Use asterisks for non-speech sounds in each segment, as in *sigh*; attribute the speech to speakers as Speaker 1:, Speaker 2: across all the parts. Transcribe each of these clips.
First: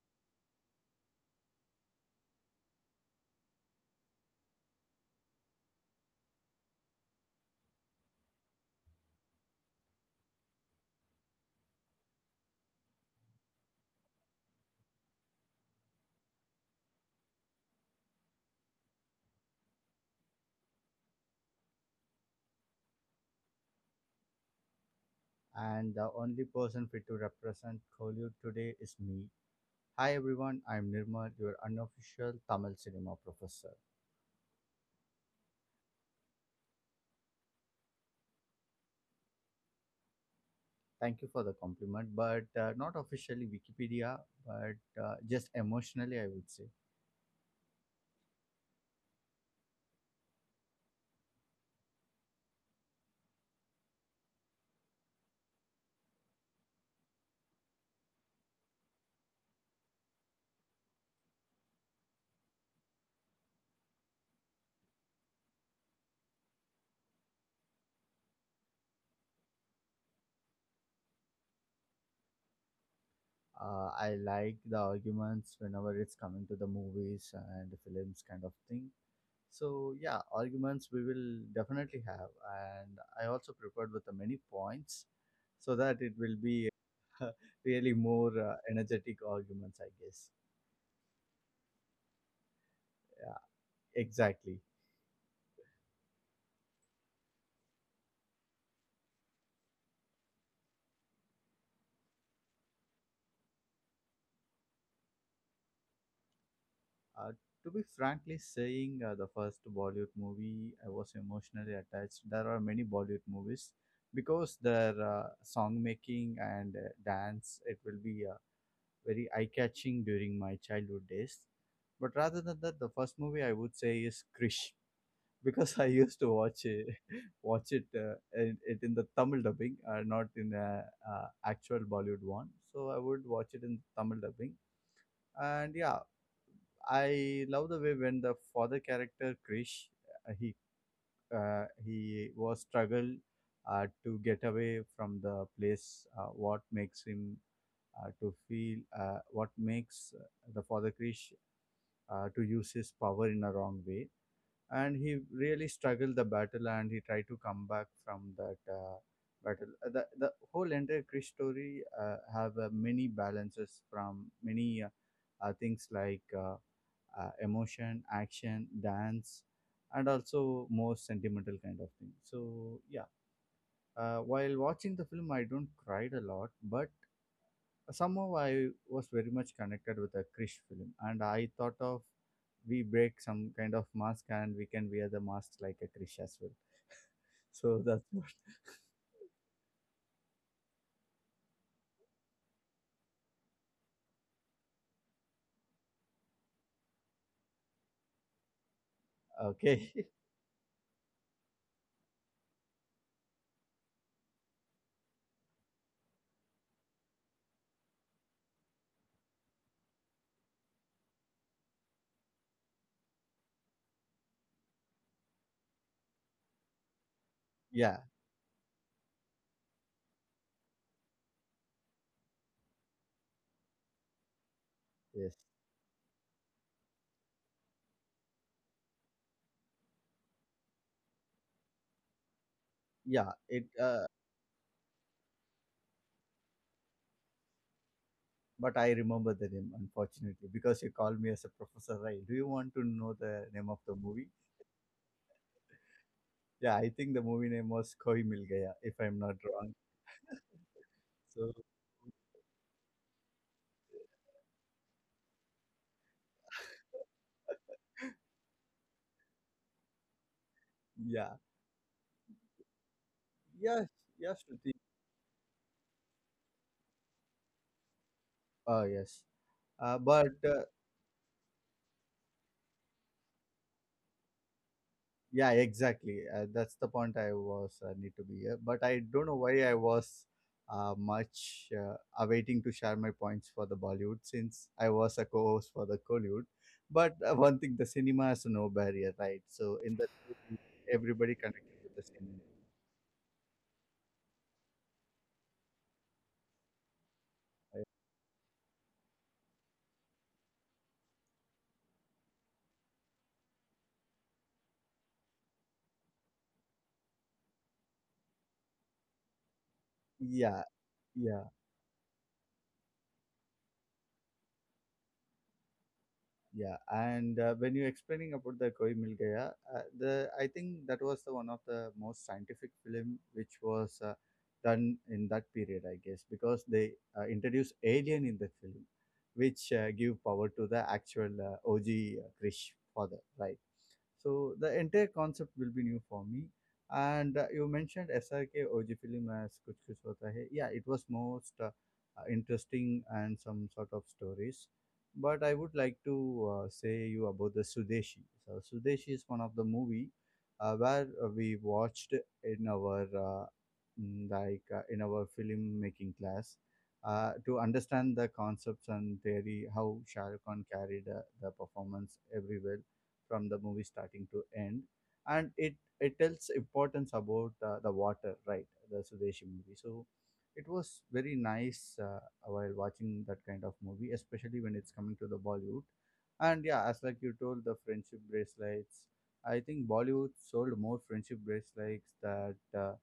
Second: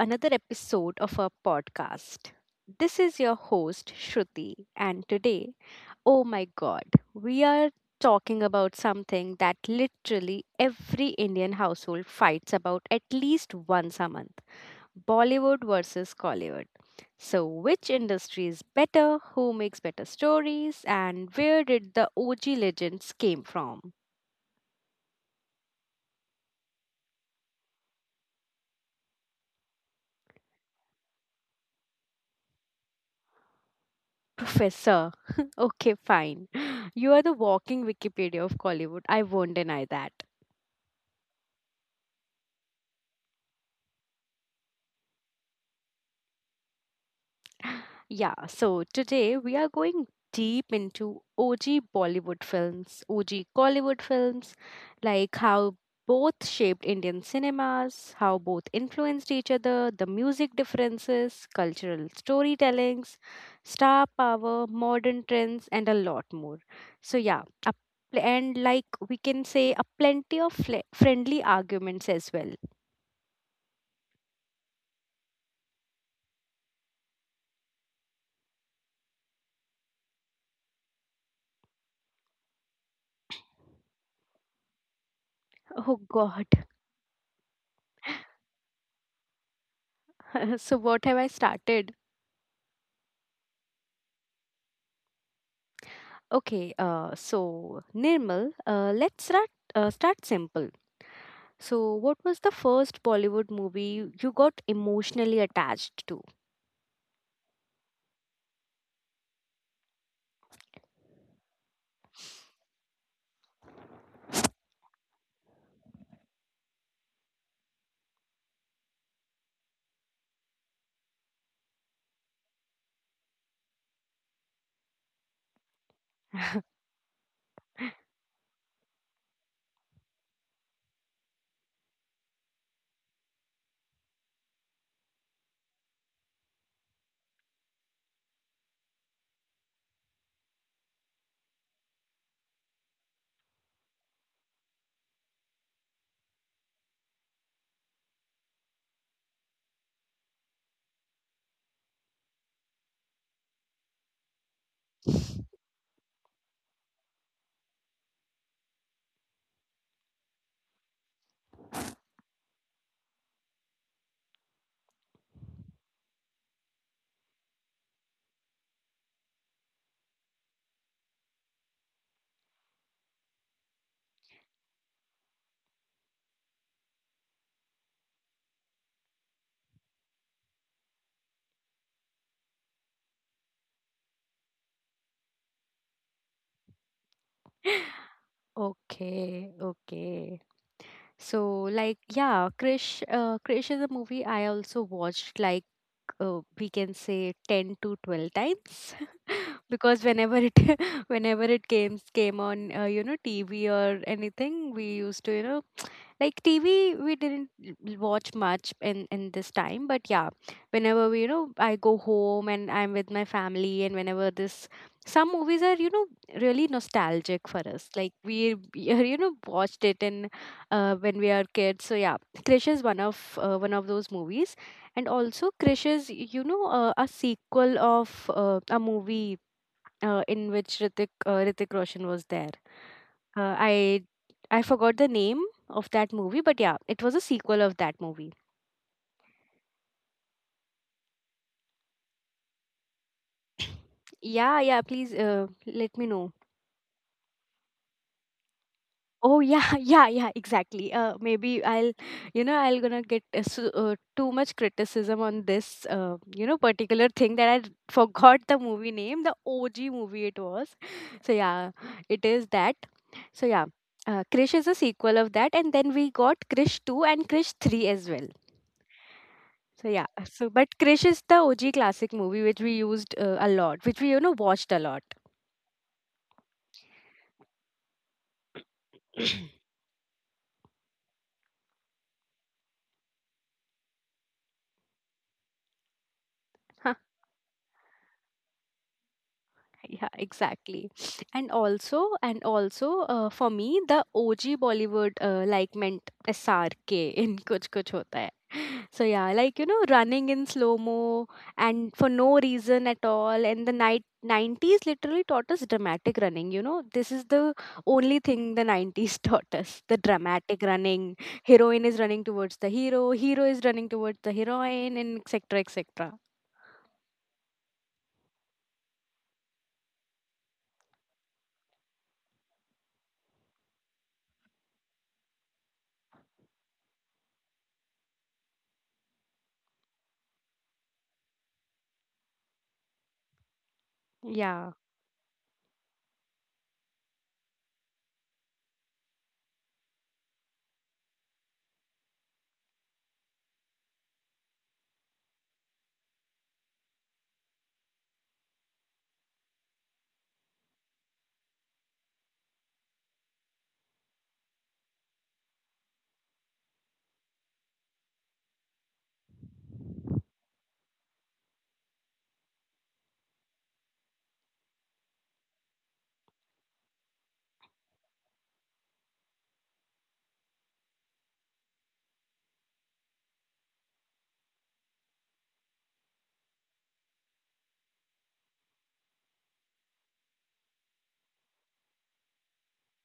Speaker 1: another episode of our podcast. This is your host, Shruti, and today, oh my god, we are talking about something that literally every Indian household fights about at least once a month Bollywood versus Collywood. So, which industry is better, who makes better stories, and where did the OG legends came from?
Speaker 2: And the only person fit to represent Kollywood today is me. Hi everyone, I'm Nirmal, your unofficial Tamil cinema professor.
Speaker 1: Professor. *laughs* Okay, fine. You are the walking Wikipedia of Kollywood. I won't deny that.
Speaker 2: Thank you for the compliment, but not officially Wikipedia, but just emotionally, I would say.
Speaker 1: Yeah, so today we are going deep into OG Bollywood films, OG Collywood films, like how both shaped Indian cinemas, how both influenced each other, the music differences, cultural storytellings, star power, modern trends, and a lot more. So, yeah, a, pl- and like we can say, a plenty of fle friendly arguments as well.
Speaker 2: I like the arguments whenever it's coming to the movies and films kind of thing. So yeah, arguments we will definitely have, and I also prepared with the many points so that
Speaker 1: Oh,
Speaker 2: it will
Speaker 1: God.
Speaker 2: be *laughs* really more energetic arguments, I guess.
Speaker 1: *laughs* So, what have I started?
Speaker 2: Yeah, exactly.
Speaker 1: Okay, so Nirmal, let's start start simple. So, what was the first Bollywood movie you got emotionally attached to?
Speaker 2: Uh, to be frankly saying, the first Bollywood movie I was emotionally attached. There are many Bollywood movies because their song making and dance it will be very eye catching during my childhood days. But rather than that, the first movie I would say is Krish. Because I used to watch
Speaker 1: *laughs*
Speaker 2: it, *laughs* watch it, it in the Tamil dubbing, not in the actual Bollywood one. So I would watch it in Tamil dubbing, and yeah, I love the way when the father character Krish, uh, he he was struggle to get away from the place. What makes him to feel? What makes the father Krish to use his power in a wrong way? And he really struggled the battle and he tried to come back from that battle. The whole entire krish story have many balances from many things like emotion action dance and also more sentimental kind of thing. So yeah, while watching the film I don't cried a lot, but somehow I was very much connected with a Krish film, and I thought of we break some kind of mask and we can wear the mask like a Krish as well. So that's what. *laughs*
Speaker 1: Okay, okay. So, like, yeah, Krish, Krish is a movie I also watched, like, we can say 10 to 12 times *laughs*
Speaker 2: Okay.
Speaker 1: because
Speaker 2: *laughs*
Speaker 1: whenever it *laughs* whenever it came on, TV or anything, we used to, you know, like TV we didn't l- watch much in this time, but yeah, whenever we, you know I go home and I'm with my family, and whenever this some movies are, you know, really nostalgic for us,
Speaker 2: Yeah.
Speaker 1: like we *laughs* are, you know watched it in when we are kids. So yeah, Krish is one of those movies. And
Speaker 2: Yes.
Speaker 1: also Krish is, you know, a sequel of a movie in which Ritik Roshan was there.
Speaker 2: Yeah.
Speaker 1: Uh,
Speaker 2: It.
Speaker 1: I I forgot the name of that movie, but yeah, it was a sequel of that movie.
Speaker 2: But I remember the name unfortunately because you called me as a professor, right? Do you want to know the name of the movie?
Speaker 1: Yeah, yeah. Please, let me know.
Speaker 2: Yeah, I think the movie name was Koi Mil Gaya, if I'm not
Speaker 1: Oh yeah,
Speaker 2: wrong.
Speaker 1: *laughs* yeah, yeah. Exactly.
Speaker 2: So
Speaker 1: Maybe I'll, you know, I'll gonna get too much criticism on this, particular thing that I *laughs*
Speaker 2: *laughs*
Speaker 1: forgot the movie name, the OG movie it was. *laughs* So
Speaker 2: yeah,
Speaker 1: yeah, it is that. So yeah,
Speaker 2: yes, yes,
Speaker 1: Krish is
Speaker 2: Shruti.
Speaker 1: a sequel of that, and then we got Krish two and Krish three as well.
Speaker 2: Yes.
Speaker 1: So yeah, *laughs*
Speaker 2: But
Speaker 1: so but Krish is the OG classic movie which we used a lot, which we, you know, watched a lot.
Speaker 2: Yeah, exactly. That's the point I was need to be here. But I don't know why I
Speaker 1: *clears throat*
Speaker 2: was much awaiting to share my points for the Bollywood since I was a co-host for the Collywood. But one thing, the cinema has no barrier, right? So in the
Speaker 1: Yeah, exactly.
Speaker 2: everybody
Speaker 1: and
Speaker 2: connected with
Speaker 1: also
Speaker 2: the cinema.
Speaker 1: and also, for me the OG Bollywood, like, meant SRK *laughs* in Kuch Kuch Hota Hai. So yeah, like, you know, running in slow mo and for no reason at all. And the night 90s literally taught us dramatic running. You know, this is the only thing the 90s *laughs* taught us, the
Speaker 2: Yeah,
Speaker 1: dramatic running.
Speaker 2: yeah.
Speaker 1: Heroine is running towards the hero, hero is running towards the heroine, and etc., etc.
Speaker 2: Yeah, and when you're explaining about the Koi Mil Gaya, the I think that was the one of the most scientific film which was done in that period, I guess, because they introduced alien in the film, which give power to the actual OG Krish father, right? So
Speaker 1: Yeah.
Speaker 2: the entire concept will be new for me. And you mentioned SRK OG film as Kuch Kuch Hota Hai. Yeah, it was most interesting and some sort of stories. But I would like to say you about the Sudeshi. So Sudeshi is one of the movie where we watched in our like in our film making class to understand the concepts and theory how Shah Rukh Khan carried the performance everywhere from the movie starting to end, and it tells importance about the water, right, the sudeshi movie. So it was very nice uh, while watching that kind of movie, especially when it's coming to the bollywood. And yeah, as like you told the friendship bracelets, I think bollywood sold more friendship bracelets that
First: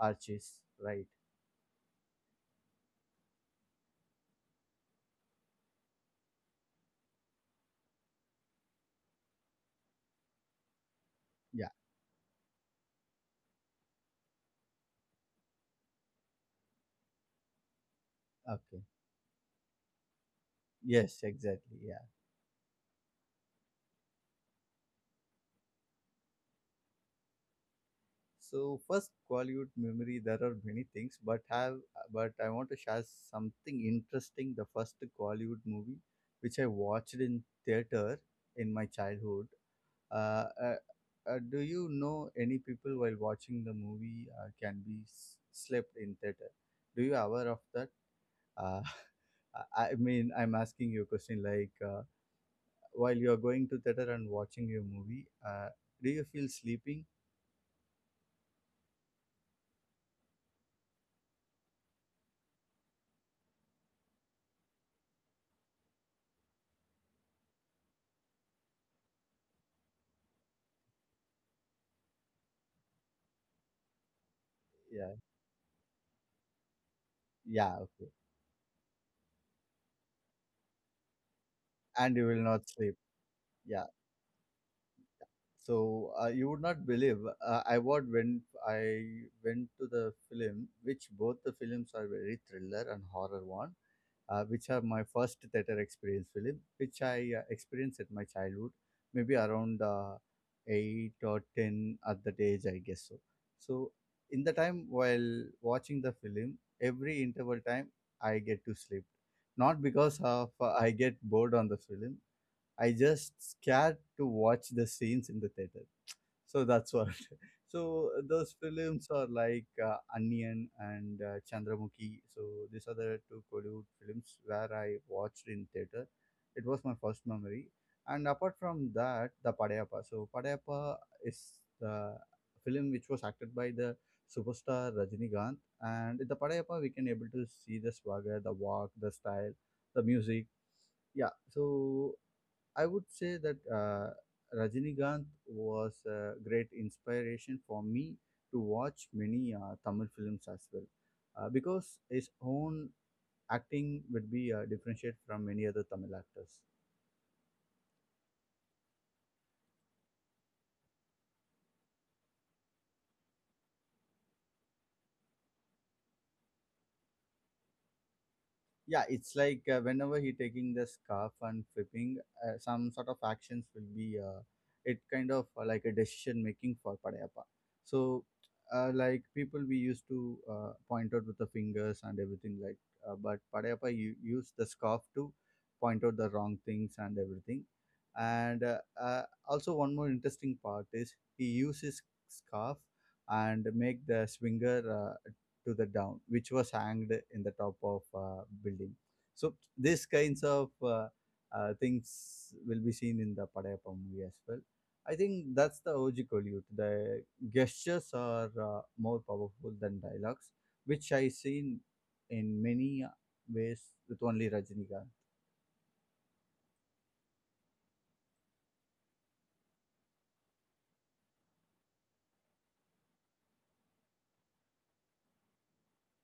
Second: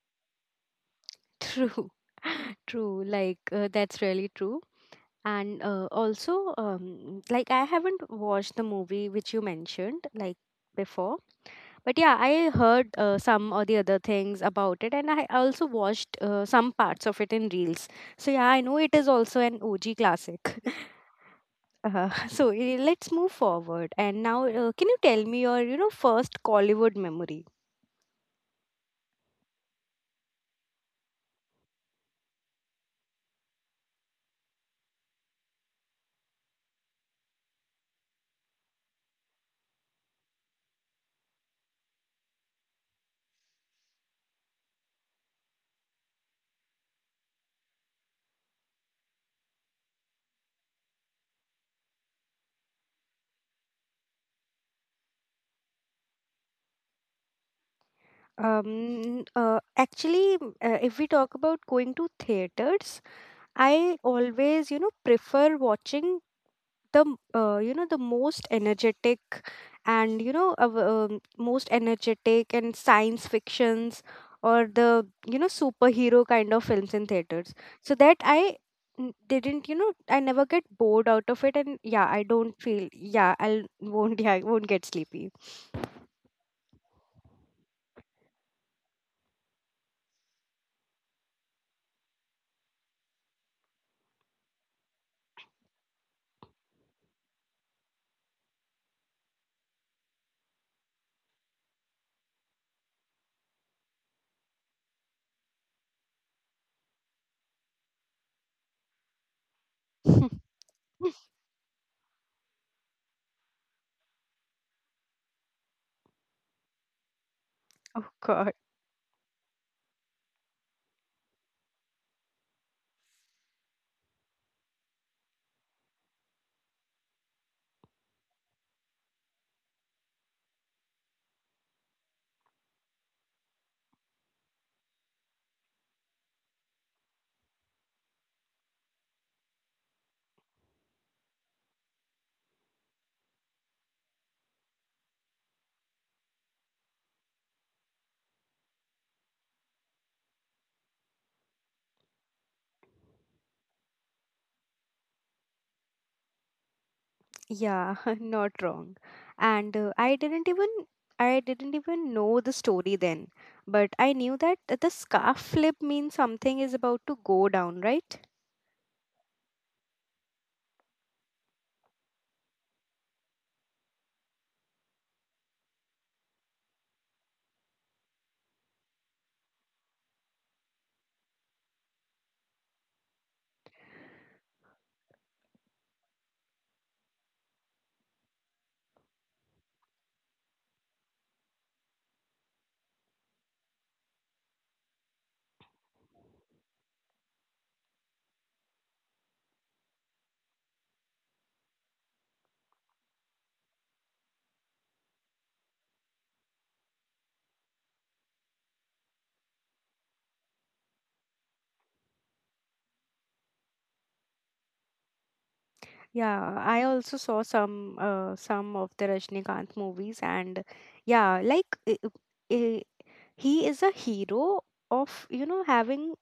Speaker 2: arches, right?
Speaker 1: True, *laughs* true. Like, that's really true. And also, like, I haven't watched the movie which you mentioned like before,
Speaker 2: Yeah,
Speaker 1: but yeah, I heard some or the other things about it, and I also watched some parts of it in reels. So yeah, I know
Speaker 2: okay.
Speaker 1: it is also an OG classic. *laughs*
Speaker 2: Yes, exactly, yeah.
Speaker 1: So let's move forward. And now, can you tell me your, you know, first Collywood memory?
Speaker 2: So first Qualyut memory, there are many things, but have but I want to share something interesting. The first Qualyut movie, which I watched in theater in my childhood. Uh, uh, do you know any people while watching the movie can be slept in theater? Do you aware of that? Uh, *laughs* I mean, I'm asking you a question like while you are going to theater and watching your movie, do you feel sleeping?
Speaker 1: Actually, if we talk about going to theaters, I always, you know, prefer watching the, m- you know, the most energetic and, you know, of, most energetic and science fictions or the,
Speaker 2: Yeah.
Speaker 1: you know, superhero kind of films in theaters.
Speaker 2: Yeah.
Speaker 1: So
Speaker 2: Okay.
Speaker 1: that I didn't, you know, I never get bored out of it. And yeah,
Speaker 2: And
Speaker 1: I
Speaker 2: you will
Speaker 1: don't
Speaker 2: not
Speaker 1: feel,
Speaker 2: sleep.
Speaker 1: yeah, I *laughs*
Speaker 2: Yeah.
Speaker 1: won't, yeah, I won't get sleepy.
Speaker 2: So you would not believe I what when I went to the film, which both the films are very thriller and horror one, which are my first theater experience film, which I experienced at my childhood, maybe around eight or ten at that age, I guess so. So in the time while watching the film, every interval time I get to sleep, not because of
Speaker 1: *laughs*
Speaker 2: I get bored on the film, I just scared to watch the scenes in the theater. So that's what. *laughs*
Speaker 1: Oh,
Speaker 2: So those
Speaker 1: God.
Speaker 2: films are like Onion and Chandramukhi. So these are the two Kollywood films where I watched in theater. It was my first memory. And apart from that, the Padayappa. So Padayappa is the film which was acted by the superstar Rajinikanth. And in the Padayappa, we can able to see the swagger, the walk, the style, the music. Yeah. So I would say that Rajinikanth was a great inspiration for me to watch many Tamil films as well, because his own acting would be differentiated from many other Tamil actors.
Speaker 1: Yeah, *laughs* not wrong. And I didn't even know the story then, but I knew that the scarf flip means something is about to go down, right?
Speaker 2: Yeah, it's like whenever he taking the scarf and flipping, some sort of actions will be it kind of like a decision making for padayappa. So like people we used to point out with the fingers and everything, like but padayappa used the scarf to point out the wrong things and everything. And also one more interesting part is he uses scarf and make the swinger to the down, which was hanged in the top of building. So these kinds of things will be seen in the Padayappa movie as well. I think that's the OG Kollywood. The gestures are more powerful than dialogues, which I seen in many ways with only Rajinikanth.
Speaker 1: Yeah, I also saw some of the Rajnikanth movies, and yeah, like I he is a hero of, you know, having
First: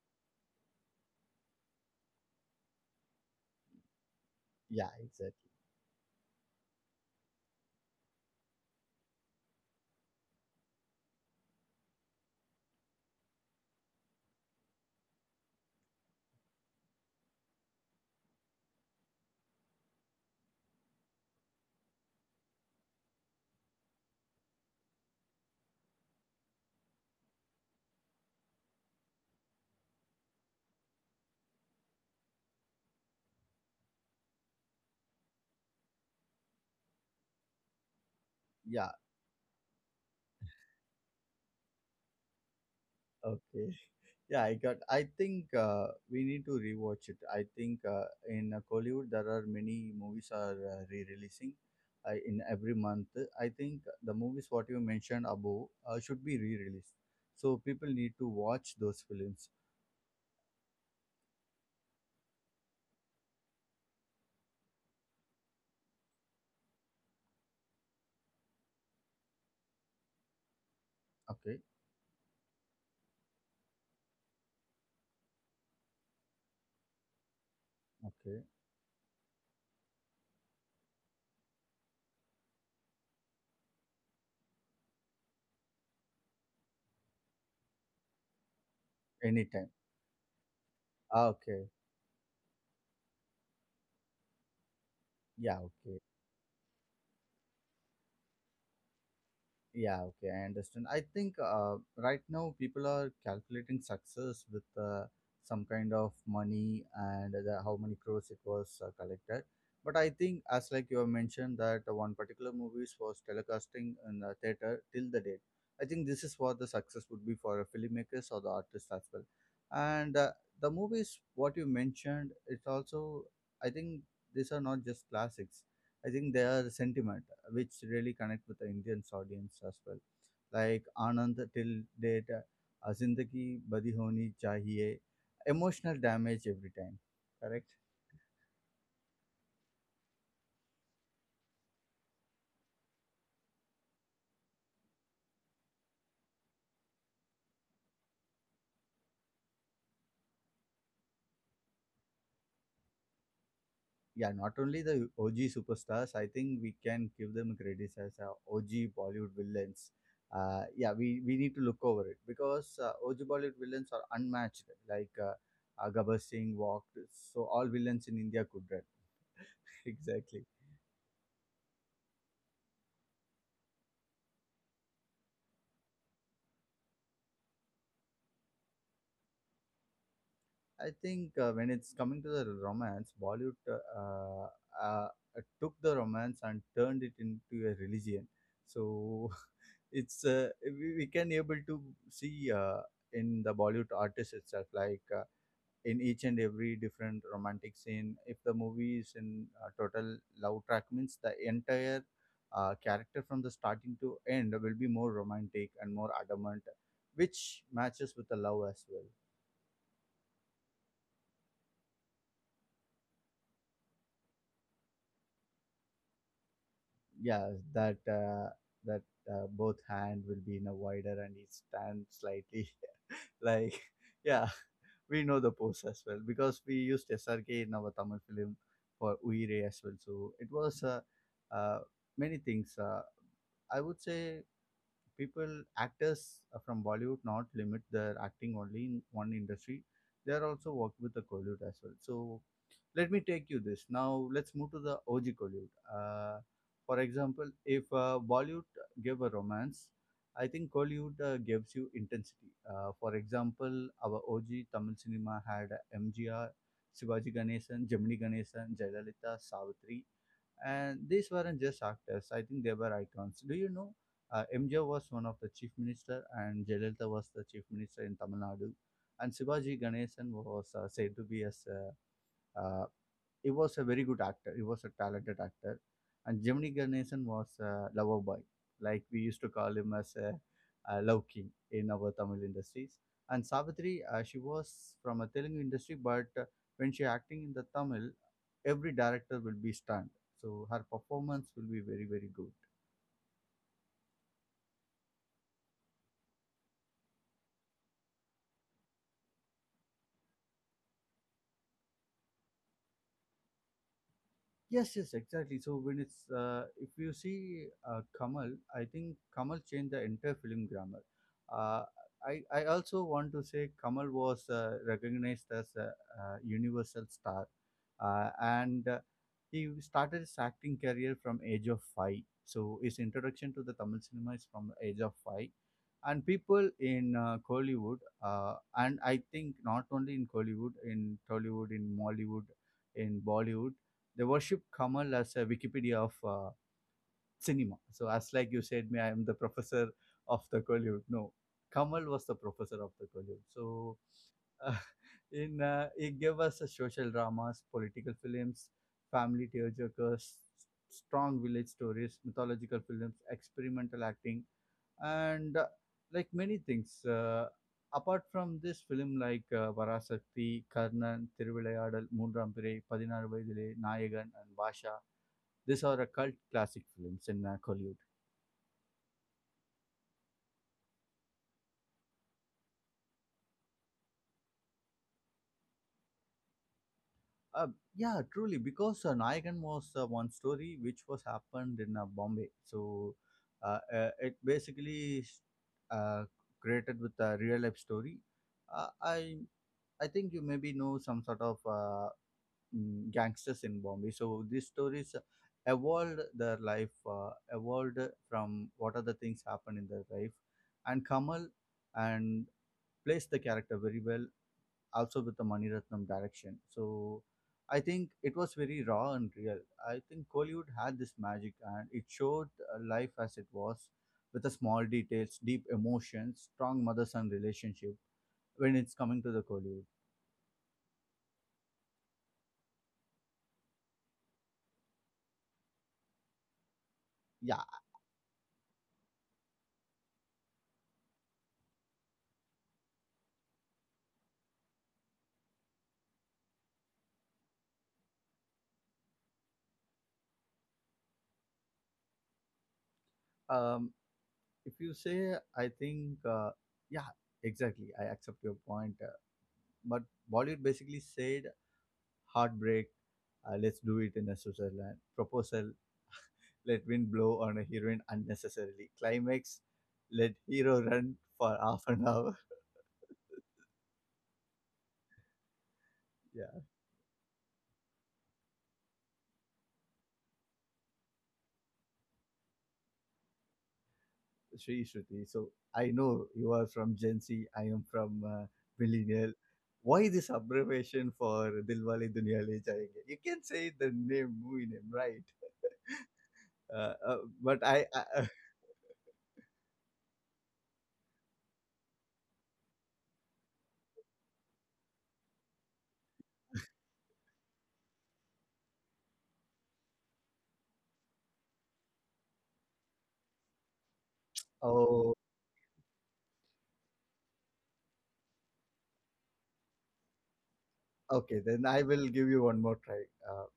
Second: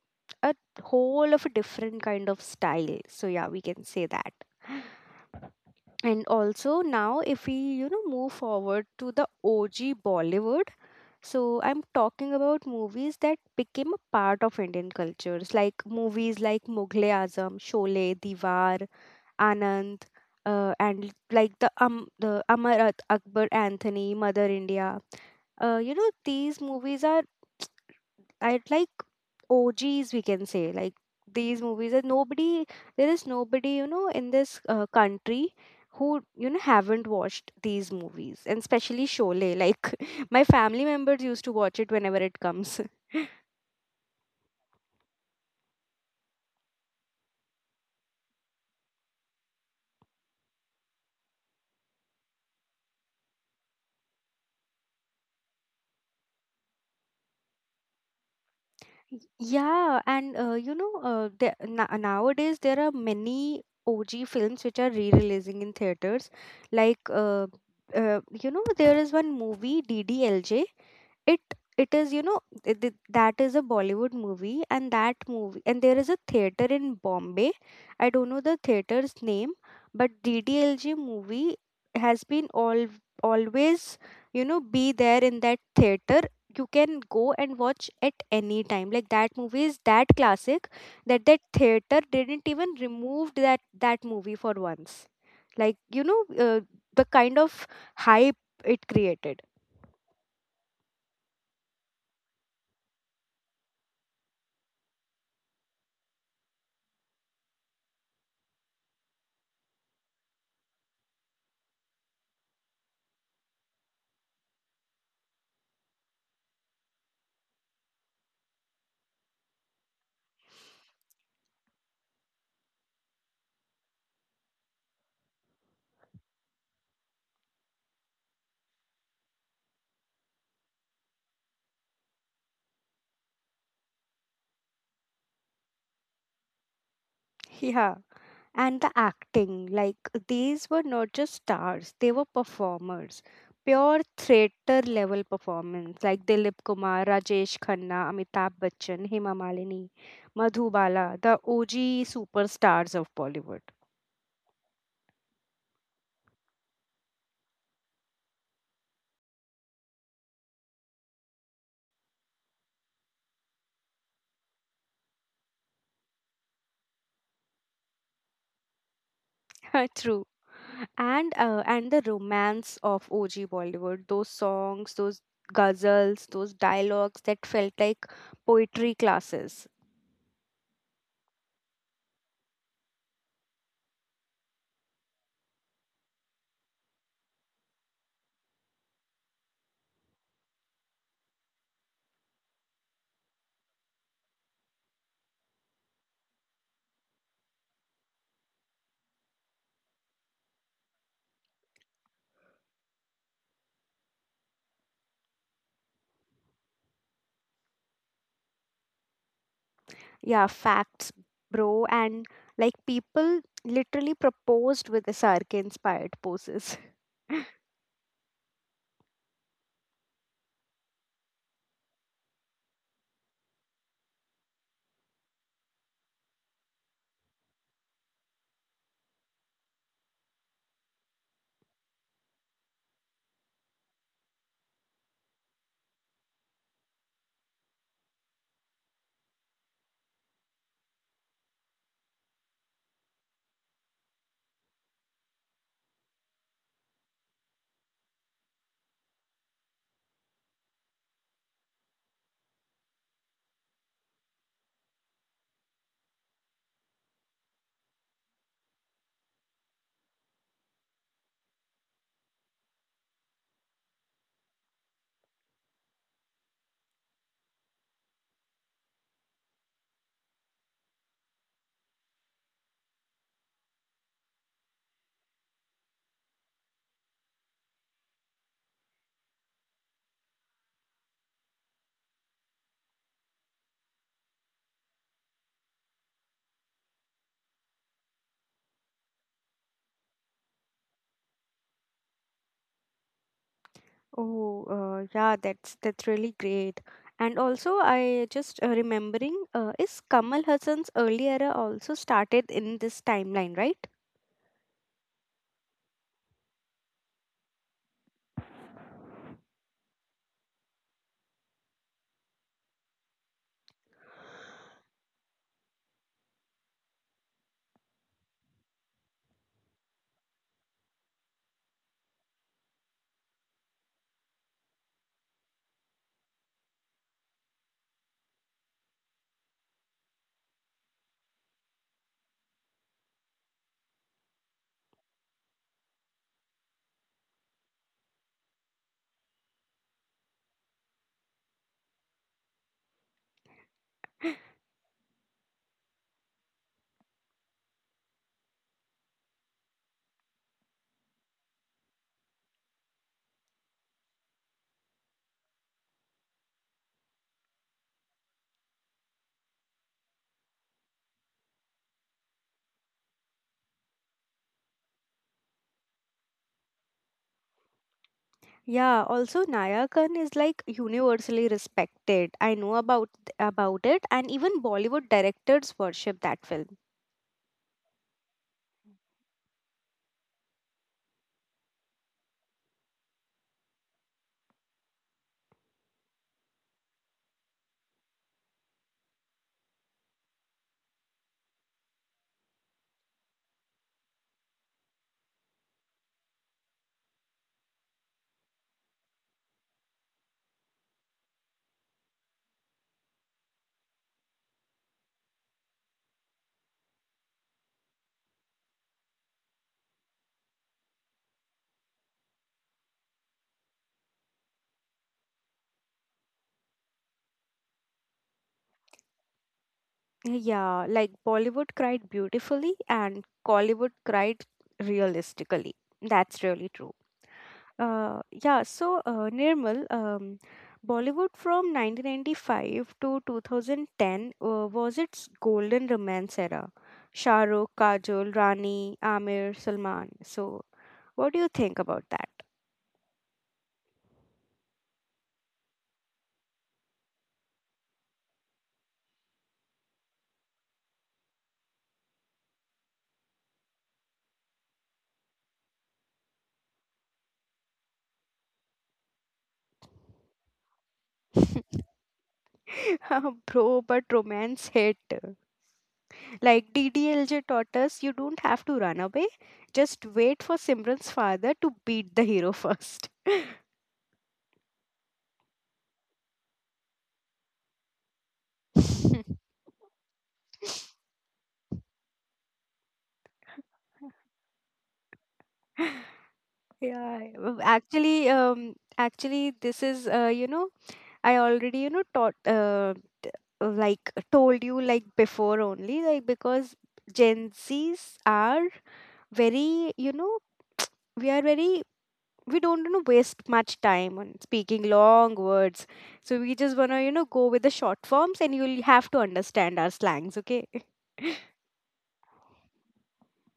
Speaker 1: a whole of a different kind of style. So yeah, we can say that.
Speaker 2: Yeah, exactly.
Speaker 1: And also now if we, you know, move forward to the OG Bollywood, so I'm talking about movies that became a part of Indian cultures, like movies like Mughal-e Azam, Sholay, Diwar, Anand, and like the Amar Akbar Anthony, Mother India. You know, these movies are, I'd like OGs, we can say, like, these movies that nobody, there is nobody, you know, in this country who, you know, haven't watched these movies, and
Speaker 2: Yeah,
Speaker 1: especially Sholay. Like, *laughs* my family members used to watch it whenever it comes.
Speaker 2: okay. Yeah, I got. I think we need to rewatch it. I think in Kollywood there are many movies are re-releasing in every month. I think the movies what you mentioned above should be re-released. So people need to watch those films.
Speaker 1: Yeah, and you know, the, na nowadays there are many OG films which are re-releasing in theaters. Like, you know, there is one movie, DDLJ. it
Speaker 2: Okay,
Speaker 1: it is, you know, that is a Bollywood movie, and that movie, and there is a theater in Bombay. I don't know
Speaker 2: okay,
Speaker 1: the theater's name, but DDLJ movie has been all always, you know, be there in that theater. You can go and watch at any time. Like, that movie
Speaker 2: anytime.
Speaker 1: is that classic. That,
Speaker 2: Ah,
Speaker 1: that
Speaker 2: okay,
Speaker 1: theater didn't even remove that, that movie for once.
Speaker 2: yeah,
Speaker 1: Like,
Speaker 2: okay.
Speaker 1: you know, uh, the kind of hype it created.
Speaker 2: Yeah, okay, I understand. I think right now people are calculating success with some kind of money and the, how many crores it was collected. But I think, as like you have mentioned, that one particular movies was telecasting in the theater till the date. I think this is what the success would be for filmmakers or the artists as well. And the movies, what you mentioned, it's also I think these are not just classics. I think they are sentiments which really connect with the Indians audience as well. Like Anand till date, Zindagi Badi Honi Chahiye, emotional damage every time. Correct?
Speaker 1: Yeah, and the acting, like, these were not just stars, they were performers. Pure theater level performance, like Dilip Kumar, Rajesh Khanna, Amitabh Bachchan, Hema Malini, Madhubala, the OG superstars of Bollywood.
Speaker 2: Yeah, not only the OG superstars, I think we can give them credit as OG Bollywood villains. Yeah, we need to look over it because OG Bollywood villains are unmatched. Like Gabbar Singh walked, so all villains in India could run. *laughs*
Speaker 1: *laughs* True.
Speaker 2: Exactly.
Speaker 1: And the romance of OG Bollywood, those songs, those guzzles, those dialogues that felt like poetry classes.
Speaker 2: I think when it's coming to the romance, Bollywood uh, took the romance and turned it into a religion. So *laughs* it's we can able to see in the Bollywood artists itself, like in each and every different romantic scene. If the movie is in total love track, means the entire character from the starting to end will be more romantic and more adamant, which matches with the love as well.
Speaker 1: Yeah, facts, bro, and like, people literally proposed with SRK inspired poses. *laughs*
Speaker 2: Yeah, that that both hand will be in a wider and each stand slightly *laughs* like yeah, we know the pose as well because we used SRK in our Tamil film for Uire as well. So it was uh, many things I would say people actors from Bollywood not limit their acting only in one industry, they are also worked with the Kollywood as well. So let me take you this, now let's move to the og Kollywood. uh, for example if bollywood gave a romance, I think Kollywood gives you intensity. For example, our og tamil cinema had mgr, shivaji ganesan, gemini ganesan, jayalalitha, savitri, and these weren't just actors, I think they were icons. Do you know mgr was one of the chief minister and jayalalitha was the chief minister in tamil nadu? And Shivaji Ganesan was said to be as a uh, he was a very good actor. He was a talented actor, and Gemini Ganesan was a lover boy, like we used to call him as a love king in our Tamil industries. And Savitri, she was from a Telugu industry, but when she acting in the Tamil, every director will be stunned. So her performance will be very very good.
Speaker 1: Oh, yeah, that's really great. And also, I just remembering, is Kamal Hassan's early era also started in this timeline, right?
Speaker 2: Yes, yes, exactly. So when it's if you see Kamal, I think Kamal changed the entire film grammar. Uh, I also want to say Kamal was recognized as a universal star, and he started his acting career from age of five. So his introduction to the Tamil cinema is from the age of five, and people in Kollywood, and I think not only in Kollywood, in Tollywood, in Mollywood, in Bollywood they worship Kamal as a Wikipedia of cinema. So as like you said, me I am the professor of the Kollywood. No, Kamal was the professor of the Kollywood. So uh, *laughs* in it gave us a social dramas, political films, family tearjerkers, strong village stories, mythological films, experimental acting, and like many things apart from this film like varasakti karnan thiruvilayadal moonrampirai 16 vayadile nayagan and basha, these are a cult classic films in Kollywood.
Speaker 1: Yeah, also Naya Khan is like universally respected. I know about it, and even Bollywood directors worship that film.
Speaker 2: Uh, yeah, truly, because Nayagan was one story which was happened in Bombay. So it basically uh, created with a real life story. Uh, I I think you maybe know some sort of gangsters in Bombay. So these stories evolved their life, evolved from what are the things happen in their life, and Kamal and plays the character very well, also with the Mani Ratnam direction. So I think it was very raw and real. I think Kollywood had this magic, and it showed life as it was, with the small details, deep emotions, strong mother-son relationship. When it's coming to the Kollywood,
Speaker 1: Yeah, like Bollywood cried beautifully and Collywood cried realistically. That's really true.
Speaker 2: yeah.
Speaker 1: Yeah, so Nirmal, Bollywood from 1995 to 2010 was its golden romance era. Shah Rukh, Kajol, Rani, Amir, Salman. So, what do you think about that?
Speaker 2: Um, If you say, I think, yeah, exactly. I accept your point. But Bollywood basically said, heartbreak, let's do it in a Switzerland. Proposal, let wind blow on a heroine unnecessarily. Climax, let hero run for *laughs* half an hour. *laughs*
Speaker 1: *laughs* Bro, but romance hit.
Speaker 2: Yeah,
Speaker 1: Like DDLJ taught us, you don't have to run away. Just wait for Simran's father to beat the hero first.
Speaker 2: Sri Shruti. So I know you are from Gen Z. I am from millennial.
Speaker 1: *laughs*
Speaker 2: Why this abbreviation for Dilwale Duniya Le Jayenge? You can say the name movie name, right?
Speaker 1: Yeah,
Speaker 2: But I.
Speaker 1: actually, actually, this is, I already, you know, taught like told you like before only, like, because Gen Z's are very, you know, we are very, we don't, you know, waste much time on speaking
Speaker 2: Oh,
Speaker 1: long words. So we just wanna, you know, go with the short forms, and you'll have to understand our slangs. Okay. *laughs*
Speaker 2: okay. Then I will give you one more try. Uh,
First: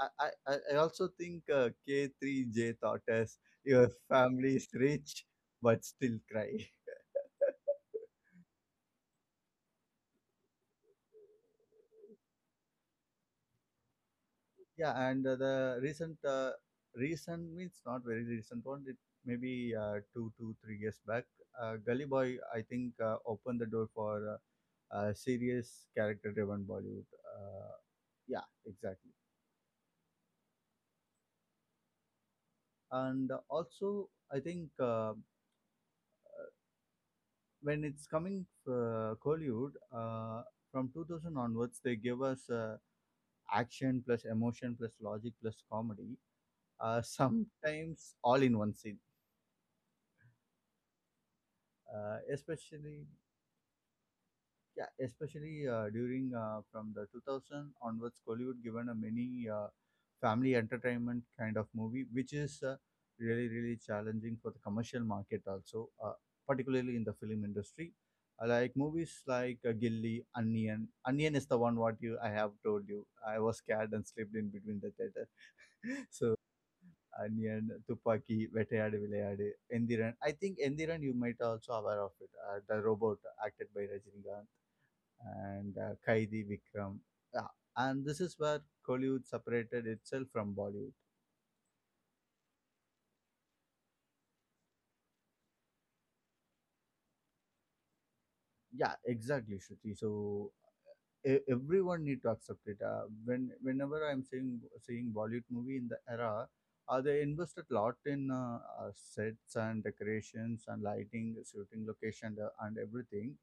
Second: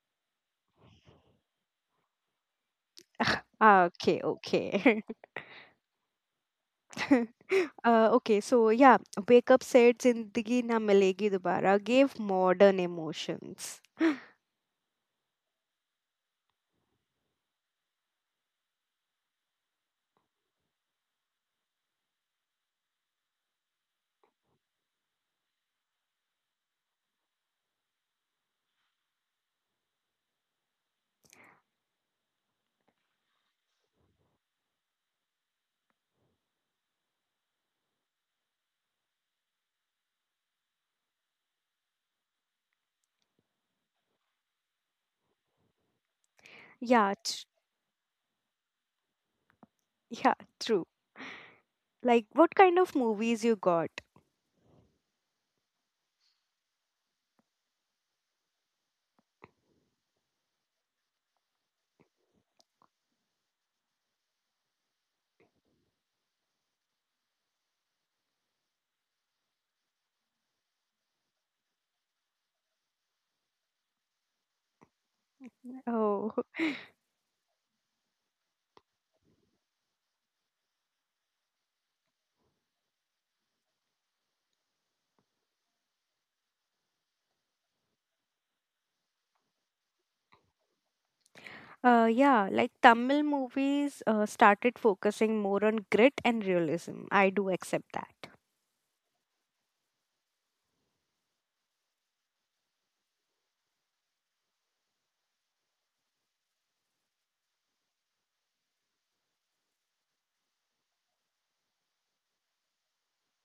Speaker 2: I, I, I also think K3J taught us your
Speaker 1: Okay.
Speaker 2: family is
Speaker 1: Okay.
Speaker 2: rich, but still cry. *laughs*
Speaker 1: *laughs* Okay. So yeah, wake up said "Zindagi na milegi dobara" gave modern emotions.
Speaker 2: Yeah, and the recent, recent means not very recent one. It maybe 3 years back. Gully Boy, I think, opened the door for serious character-driven Bollywood. Yeah, exactly. And also, I think. When it's coming Kollywood, from 2000 onwards, they give us action plus emotion plus logic plus comedy,
Speaker 1: Yeah.
Speaker 2: *laughs*
Speaker 1: Tr-
Speaker 2: sometimes all in one scene.
Speaker 1: yeah. True. Like what kind of
Speaker 2: Especially
Speaker 1: movies you got?
Speaker 2: Yeah, especially during from the 2000 onwards, Kollywood given a many family entertainment kind of movie, which is really really challenging for the commercial market also, particularly in the film industry. Like movies like Gilli, Onion. Onion is the one what you I have told you. I was scared and slept in between the theater. *laughs*
Speaker 1: Oh,
Speaker 2: So Onion, Tupaki, Vettayadu Vilayadu, Endiran. I think Endiran you might also aware of it. The robot acted by Rajinikanth and Kaidi Vikram. Yeah, and this is where Kollywood separated itself from Bollywood.
Speaker 1: *laughs* yeah, like Tamil movies started focusing more on grit and realism. I do accept that.
Speaker 2: Yeah, exactly, Shruti. So everyone need to accept it. Whenever I'm seeing Bollywood movie in the era, they invested a lot in sets and decorations and lighting, shooting location, and everything.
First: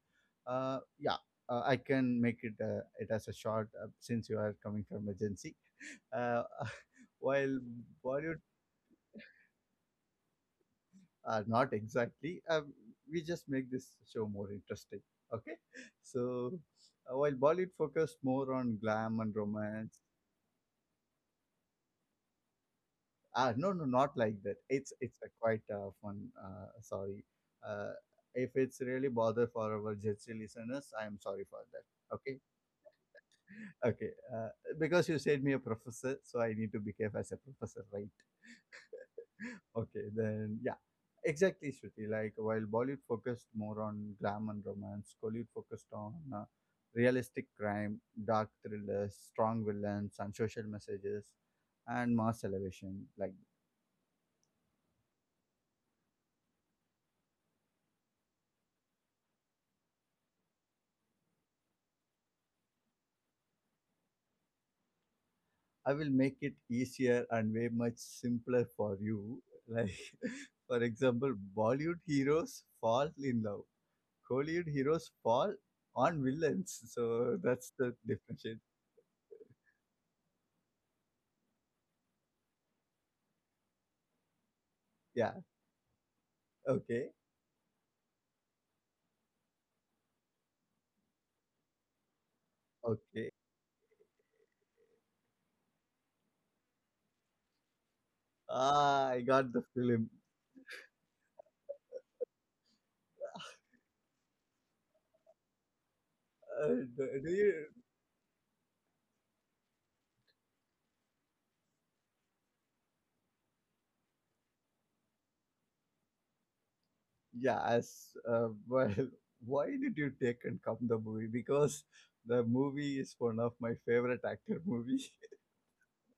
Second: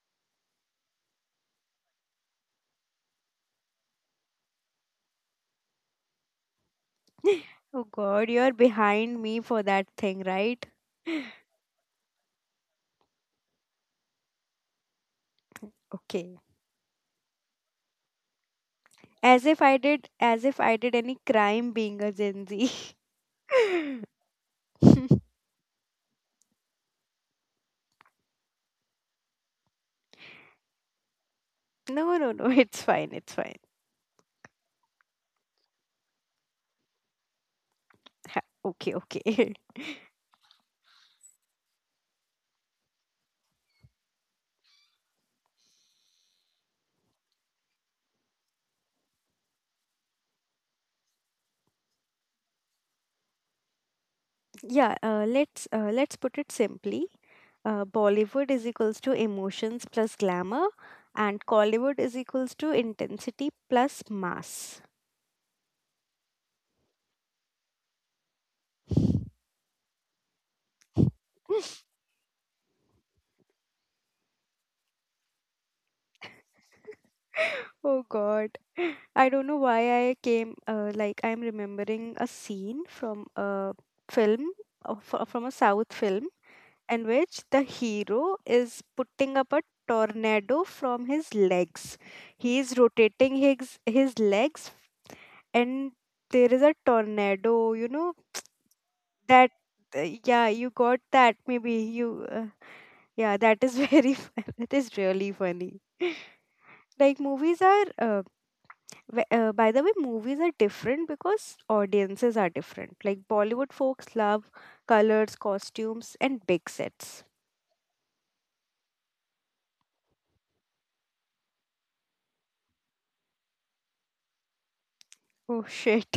Speaker 2: Yeah. I can make it as a short since you are coming from agency. *laughs* Uh, *laughs* while
Speaker 1: Oh God,
Speaker 2: Bollywood
Speaker 1: you're behind me for that thing, right? *laughs*
Speaker 2: Not exactly. We just make this show more interesting. Okay.
Speaker 1: Okay.
Speaker 2: So while Bollywood focused more on glam and
Speaker 1: As if I
Speaker 2: romance,
Speaker 1: did, as if I did any crime being a Gen Z.
Speaker 2: ah, no, no,
Speaker 1: *laughs*
Speaker 2: not like that. It's a quite fun. Sorry. Uh, if it's really bother for our Jetsi listeners, I am sorry for that.
Speaker 1: No, no,
Speaker 2: Okay.
Speaker 1: no. It's fine. It's fine.
Speaker 2: Okay. Because you said me a professor, so I need to behave as a professor, right?
Speaker 1: Ha, okay, okay. *laughs*
Speaker 2: Okay, then yeah, exactly, Shruti. Like while Bollywood focused more on glam and romance, Kollywood focused on realistic crime, dark thrillers, strong villains, and social messages, and mass elevation. Like
Speaker 1: Yeah. Let's put it simply. Bollywood is equals to emotions plus glamour, and Collywood is equals to intensity plus mass.
Speaker 2: I will make it easier and way much simpler for you. Like *laughs* for example,
Speaker 1: *laughs*
Speaker 2: Bollywood heroes fall in love. Kollywood heroes fall on villains. So that's the
Speaker 1: Oh
Speaker 2: differentiate.
Speaker 1: God. I don't know why like, I'm remembering a scene from a film,
Speaker 2: Yeah.
Speaker 1: from a South film, in
Speaker 2: Okay.
Speaker 1: which the hero is putting up a tornado from his legs. He is
Speaker 2: Okay.
Speaker 1: rotating his legs, and there is a tornado, you know,
Speaker 2: Ah, I got
Speaker 1: that,
Speaker 2: the film.
Speaker 1: yeah, you got that. Maybe yeah, that is *laughs* very fun. That is really funny.
Speaker 2: Uh, do,
Speaker 1: Like,
Speaker 2: do
Speaker 1: movies
Speaker 2: you?
Speaker 1: are. By the way, movies are different because audiences are different. Like, Bollywood folks love colors, costumes, and big sets.
Speaker 2: Yes. Well, *laughs* why did you take and come the movie? Because the movie is one of my favorite actor *laughs* movie.
Speaker 1: Oh shit.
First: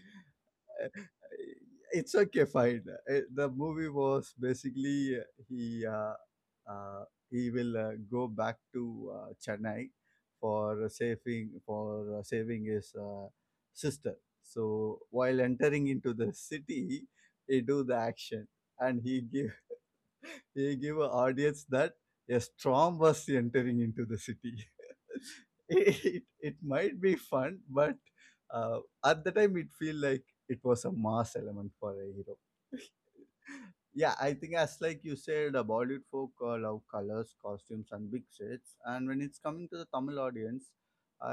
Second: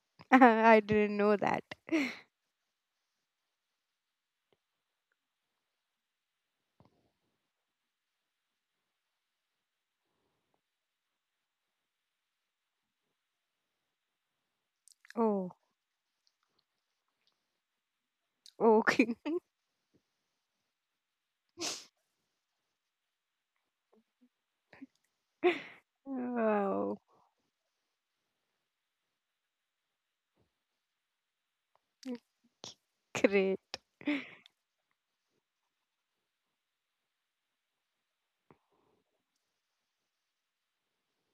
Speaker 1: *laughs* I didn't
Speaker 2: *laughs*
Speaker 1: know that.
Speaker 2: It's okay, fine. The movie was basically uh, he will go back to Chennai for saving his sister. So while
Speaker 1: Oh,
Speaker 2: entering into the city, he do the action, and
Speaker 1: okay.
Speaker 2: he give *laughs* he gave a audience that a storm was entering into the city. *laughs*
Speaker 1: *laughs*
Speaker 2: It
Speaker 1: Wow.
Speaker 2: might be fun, but uh, at the time it feel like it was a mass element for a hero.
Speaker 1: Great.
Speaker 2: Yeah, I think as like you said, the Bollywood folk love colors, costumes, and big sets, and when it's coming to the Tamil audience,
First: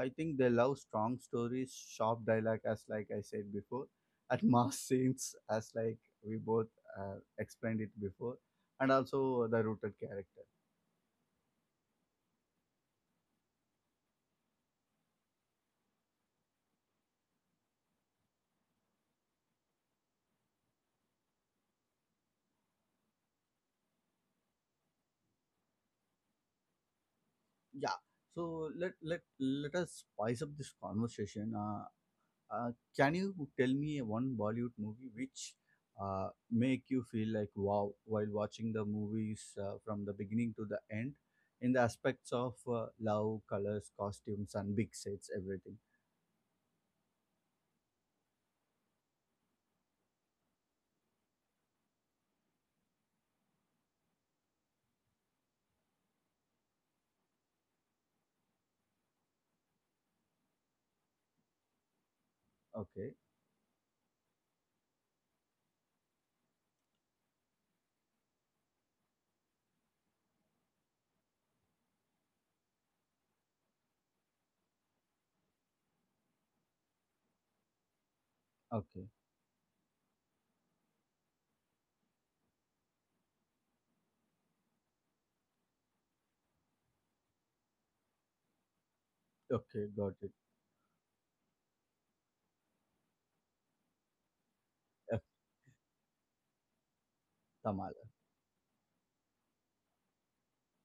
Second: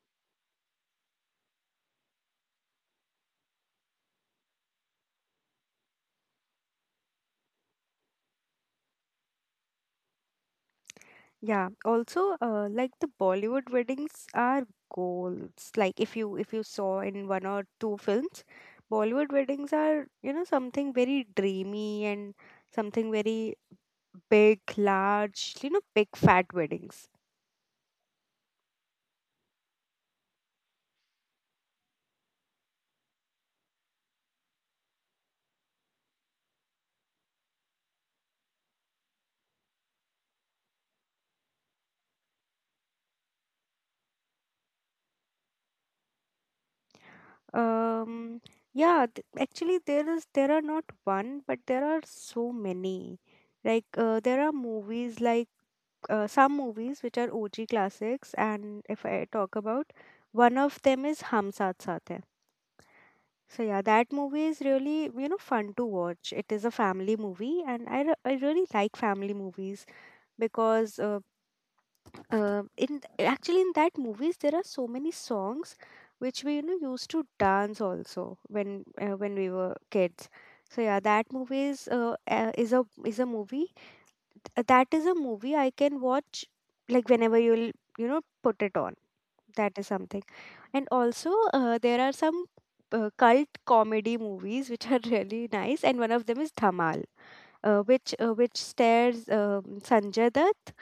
Speaker 2: I think they love strong stories, sharp dialogue, as like I said before, *laughs* and mass scenes, as like we both uh, explained it before, and also the rooted character.
Speaker 1: Yeah, also, like, the Bollywood weddings are goals. Like, if you, saw in one or two films, Bollywood weddings are, you know, something very dreamy, and something very big, large, you know, big fat weddings.
Speaker 2: Yeah, so let let let us spice up this conversation. Uh, can you tell me one Bollywood movie which make you feel like wow while watching the movies from the beginning to the end in the aspects of love, colors, costumes, and big sets, everything?
Speaker 1: Um, yeah, actually, there are not one, but there are so many. Like, there are movies like some movies which are OG classics, and if I talk about one of them is Hum Saath Saath Hai.
Speaker 2: Okay,
Speaker 1: So yeah, that movie is really, you know, fun to watch. It is a family movie, and I really like family movies because in actually in that movies there are so many songs which we used to dance also
Speaker 2: okay,
Speaker 1: when we were kids. So yeah, that movie is a movie that is a movie I can watch like whenever you'll put it on. That
Speaker 2: okay,
Speaker 1: is
Speaker 2: got
Speaker 1: something.
Speaker 2: it.
Speaker 1: And also there are some cult comedy movies which are *laughs*
Speaker 2: F.
Speaker 1: really nice, and one of them is Dhamal,
Speaker 2: Tamala.
Speaker 1: which stars Sanjay Dutt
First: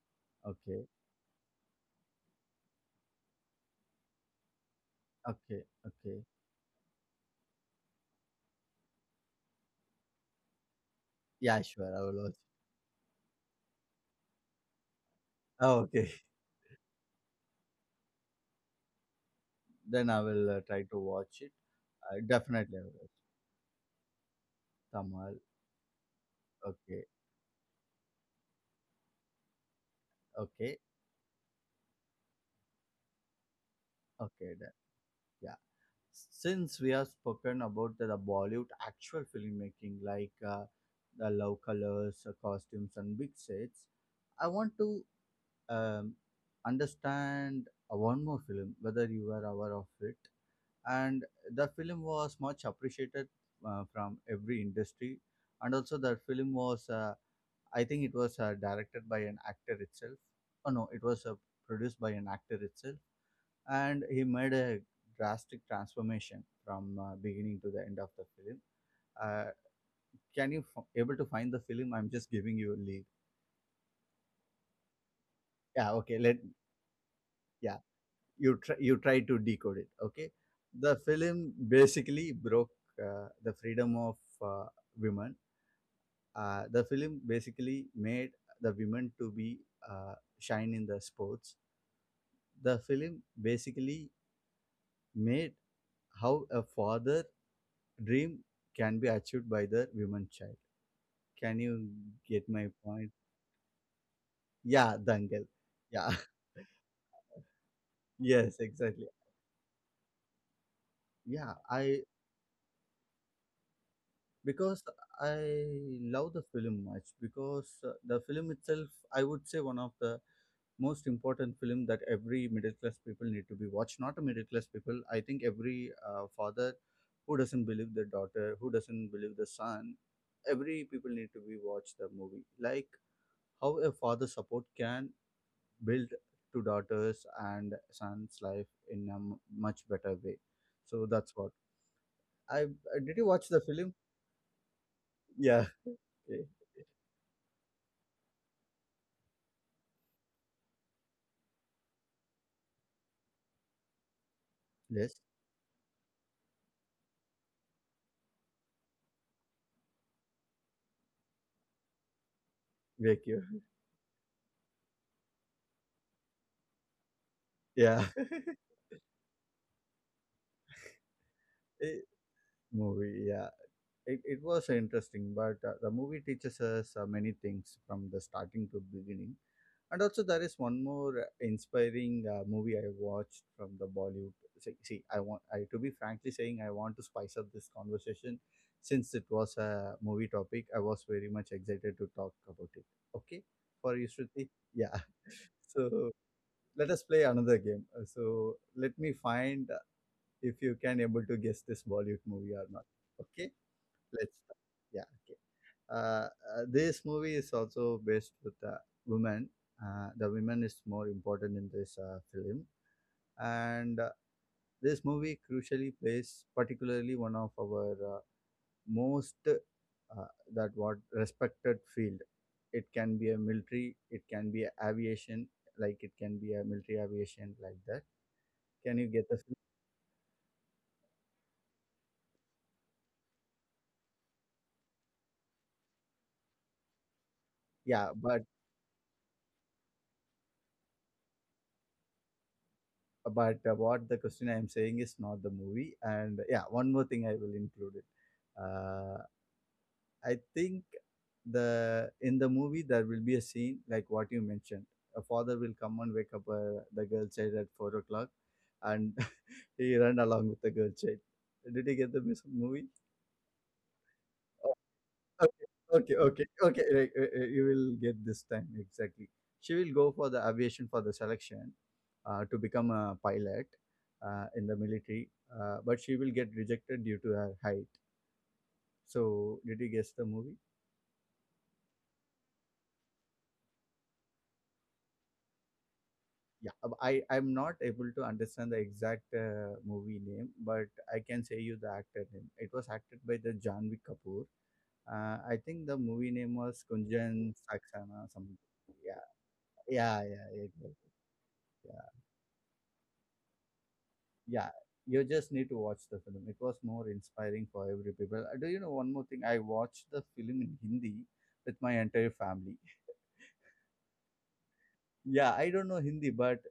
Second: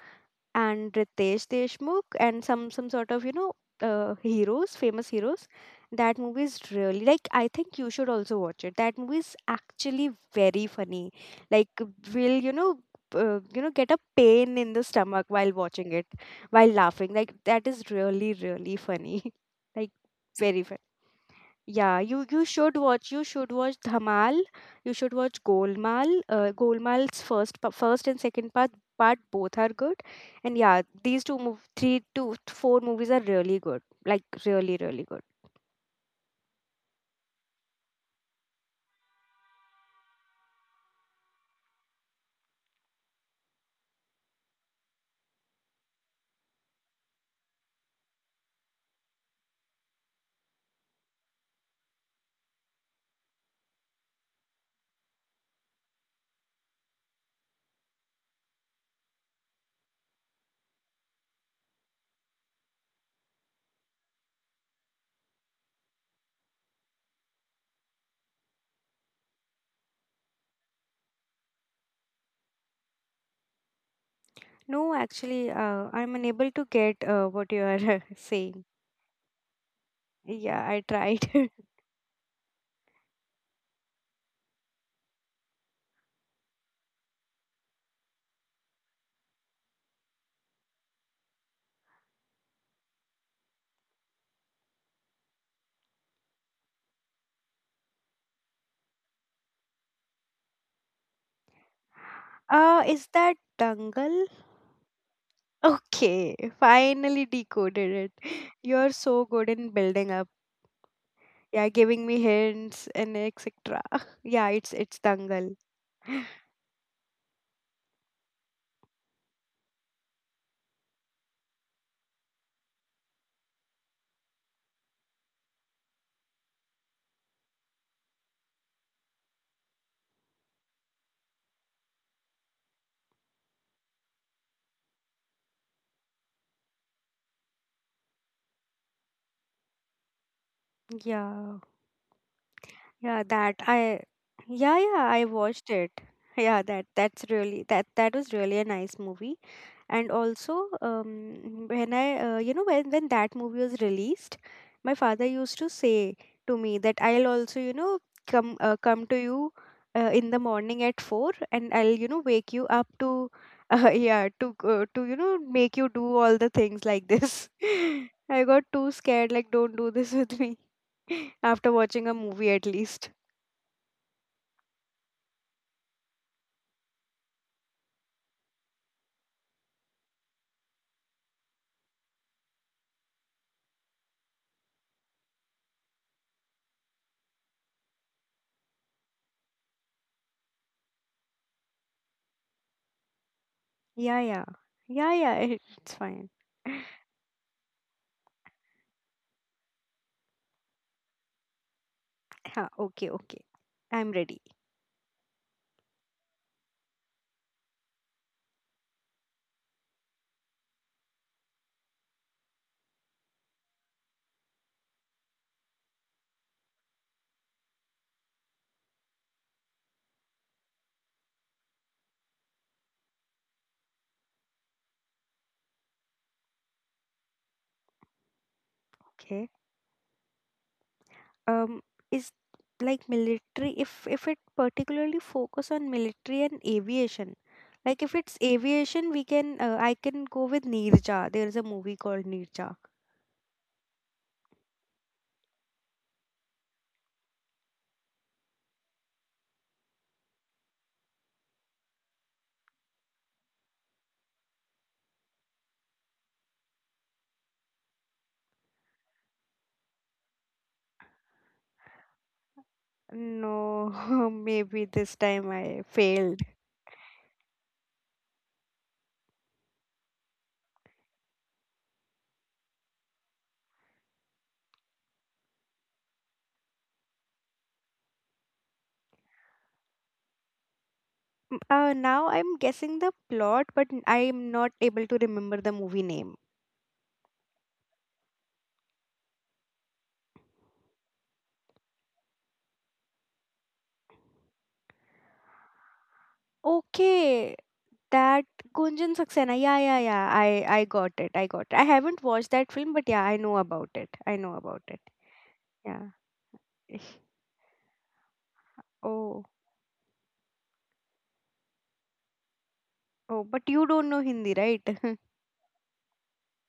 Speaker 2: Okay,
Speaker 1: and Ritesh Deshmukh and some sort of heroes, famous heroes.
Speaker 2: okay,
Speaker 1: That
Speaker 2: okay.
Speaker 1: movie is really, like, I think you should also watch it. That movie is actually very funny.
Speaker 2: Yeah,
Speaker 1: Like,
Speaker 2: sure, I will watch.
Speaker 1: will you know get a pain in the stomach while
Speaker 2: Oh,
Speaker 1: watching it,
Speaker 2: okay,
Speaker 1: while laughing. Like, that is really really funny. *laughs*
Speaker 2: *laughs*
Speaker 1: Like,
Speaker 2: then I will
Speaker 1: very funny.
Speaker 2: try to watch it.
Speaker 1: Yeah,
Speaker 2: I
Speaker 1: you should
Speaker 2: definitely I will watch.
Speaker 1: watch. You should watch Dhamal. You should
Speaker 2: Tamal.
Speaker 1: watch Golmaal.
Speaker 2: Okay,
Speaker 1: Golmaal's first and second part part both are good, and
Speaker 2: okay,
Speaker 1: yeah, three to four movies are really good. Like,
Speaker 2: okay. Then.
Speaker 1: really really good.
Speaker 2: Yeah. Since we have spoken about the Bollywood actual filmmaking, like the love colors, costumes, and big sets, I want to um, understand one more film, whether you were aware of it. And the film was much appreciated from every industry, and also the film was, I think, it was directed by an actor itself. Oh no, it was produced by an actor itself, and he made a drastic transformation from beginning to the end of the film. Uh, can you able to find the film? I'm just giving you a lead.
Speaker 1: No, actually,
Speaker 2: Yeah,
Speaker 1: I'm
Speaker 2: okay. Let
Speaker 1: unable to get what you
Speaker 2: Yeah,
Speaker 1: are *laughs*
Speaker 2: you
Speaker 1: saying.
Speaker 2: try you try to decode it. Okay,
Speaker 1: Yeah, I
Speaker 2: the
Speaker 1: tried.
Speaker 2: film basically broke the freedom of uh, women. The film basically made the women to be shine in the sports. The film basically made how a father dream can be achieved by the woman child. Can you get
Speaker 1: *laughs*
Speaker 2: my
Speaker 1: Is
Speaker 2: point?
Speaker 1: that Dangal? *laughs*
Speaker 2: Yeah, Dangal. Yeah.
Speaker 1: Okay,
Speaker 2: *laughs*
Speaker 1: finally decoded it.
Speaker 2: Yes,
Speaker 1: *laughs* You're
Speaker 2: exactly.
Speaker 1: so good in building up.
Speaker 2: Yeah,
Speaker 1: Yeah,
Speaker 2: I
Speaker 1: giving me hints and etc. *laughs* Yeah, it's
Speaker 2: because
Speaker 1: Dangal.
Speaker 2: I
Speaker 1: *gasps*
Speaker 2: love the film much because the film itself, I would say one of the most important film that every middle class people need to be watched. Not a middle class people, I think every father who doesn't believe the daughter, who doesn't believe the son, every people need to be watch the movie, like how a father support can build to daughters and son's life in a much better way.
Speaker 1: *laughs*
Speaker 2: So that's what
Speaker 1: Yeah,
Speaker 2: I did
Speaker 1: yeah
Speaker 2: you watch the
Speaker 1: that I
Speaker 2: film?
Speaker 1: yeah, yeah, I
Speaker 2: Yeah
Speaker 1: watched
Speaker 2: *laughs*
Speaker 1: it.
Speaker 2: okay.
Speaker 1: Yeah, that was really a nice movie. And also, when I you know when that movie was released, my
Speaker 2: Yes,
Speaker 1: father used to say to me that I'll also come come to you in the morning at 4, and I'll wake you up
Speaker 2: wake
Speaker 1: to
Speaker 2: you
Speaker 1: *laughs* yeah, to make you do all the things like this.
Speaker 2: *laughs* yeah *laughs*
Speaker 1: *laughs* I got too scared, like, don't do this with me. *laughs* After
Speaker 2: Eh,
Speaker 1: watching a movie, at least.
Speaker 2: movie yeah. It was interesting, but the movie teaches us many things from the starting to beginning. And also, there is one more inspiring movie I watched from the Bollywood. See, see, I want I to be frankly saying I want to spice up this conversation since it was a movie topic. I was very much excited to talk about it. Okay, for you,
Speaker 1: Yeah, yeah.
Speaker 2: Shruti. Yeah.
Speaker 1: Yeah,
Speaker 2: *laughs*
Speaker 1: yeah, it's
Speaker 2: So
Speaker 1: fine. *laughs*
Speaker 2: let us play another game. So let me find if you can able to guess this Bollywood movie or
Speaker 1: Yeah,
Speaker 2: not.
Speaker 1: okay, okay,
Speaker 2: Okay.
Speaker 1: I'm
Speaker 2: Let's
Speaker 1: ready.
Speaker 2: start. Yeah. Okay. Uh, this movie is also based with women. The women is more important in this film, and this movie crucially plays particularly one of our most that what respected field. It can be a military. It can be a aviation. Like it can be a military aviation like that. Can you get the?
Speaker 1: Okay. Um, is like military, if it particularly focus on military and aviation, like,
Speaker 2: Yeah,
Speaker 1: if it's
Speaker 2: but
Speaker 1: aviation, we can I can go with Nirja. There is a movie called Nirja.
Speaker 2: what the question I am saying is not the movie. And yeah, one more thing I will include it. Uh, I think the in the movie there will be a scene like what you mentioned. A father will come and wake up the girl child at 4 o'clock, and *laughs* he run along with the girl child. Did you get the movie?
Speaker 1: No, *laughs* maybe this time
Speaker 2: Okay,
Speaker 1: I
Speaker 2: okay,
Speaker 1: failed.
Speaker 2: okay, okay. right, right, Right, You will get this time exactly. She will go for the aviation for the selection to become a pilot in the military, but she will get rejected due to her height. So, did you guess the movie?
Speaker 1: Now I'm guessing the plot, but I'm not able to remember the movie name.
Speaker 2: Yeah, I'm not able to understand the exact movie name, but I can say you the actor name. It was acted by the Janvi Kapoor. I think the movie name was Kunjan
Speaker 1: Okay,
Speaker 2: Saksana
Speaker 1: that.
Speaker 2: something.
Speaker 1: Gunjan
Speaker 2: Yeah,
Speaker 1: Saxena, yeah, yeah,
Speaker 2: yeah,
Speaker 1: yeah,
Speaker 2: yeah, yeah,
Speaker 1: I
Speaker 2: exactly.
Speaker 1: got it, I got it. I
Speaker 2: Yeah.
Speaker 1: haven't watched that film, but yeah, I know about it, I know
Speaker 2: Yeah,
Speaker 1: about it.
Speaker 2: you just need to watch
Speaker 1: Yeah.
Speaker 2: the film. It was
Speaker 1: *laughs*
Speaker 2: more inspiring for every people. Do you know one more thing?
Speaker 1: Oh.
Speaker 2: I watched the film in Hindi with my entire family.
Speaker 1: Oh, but you don't know Hindi, right? *laughs*
Speaker 2: Yeah, I don't know Hindi, but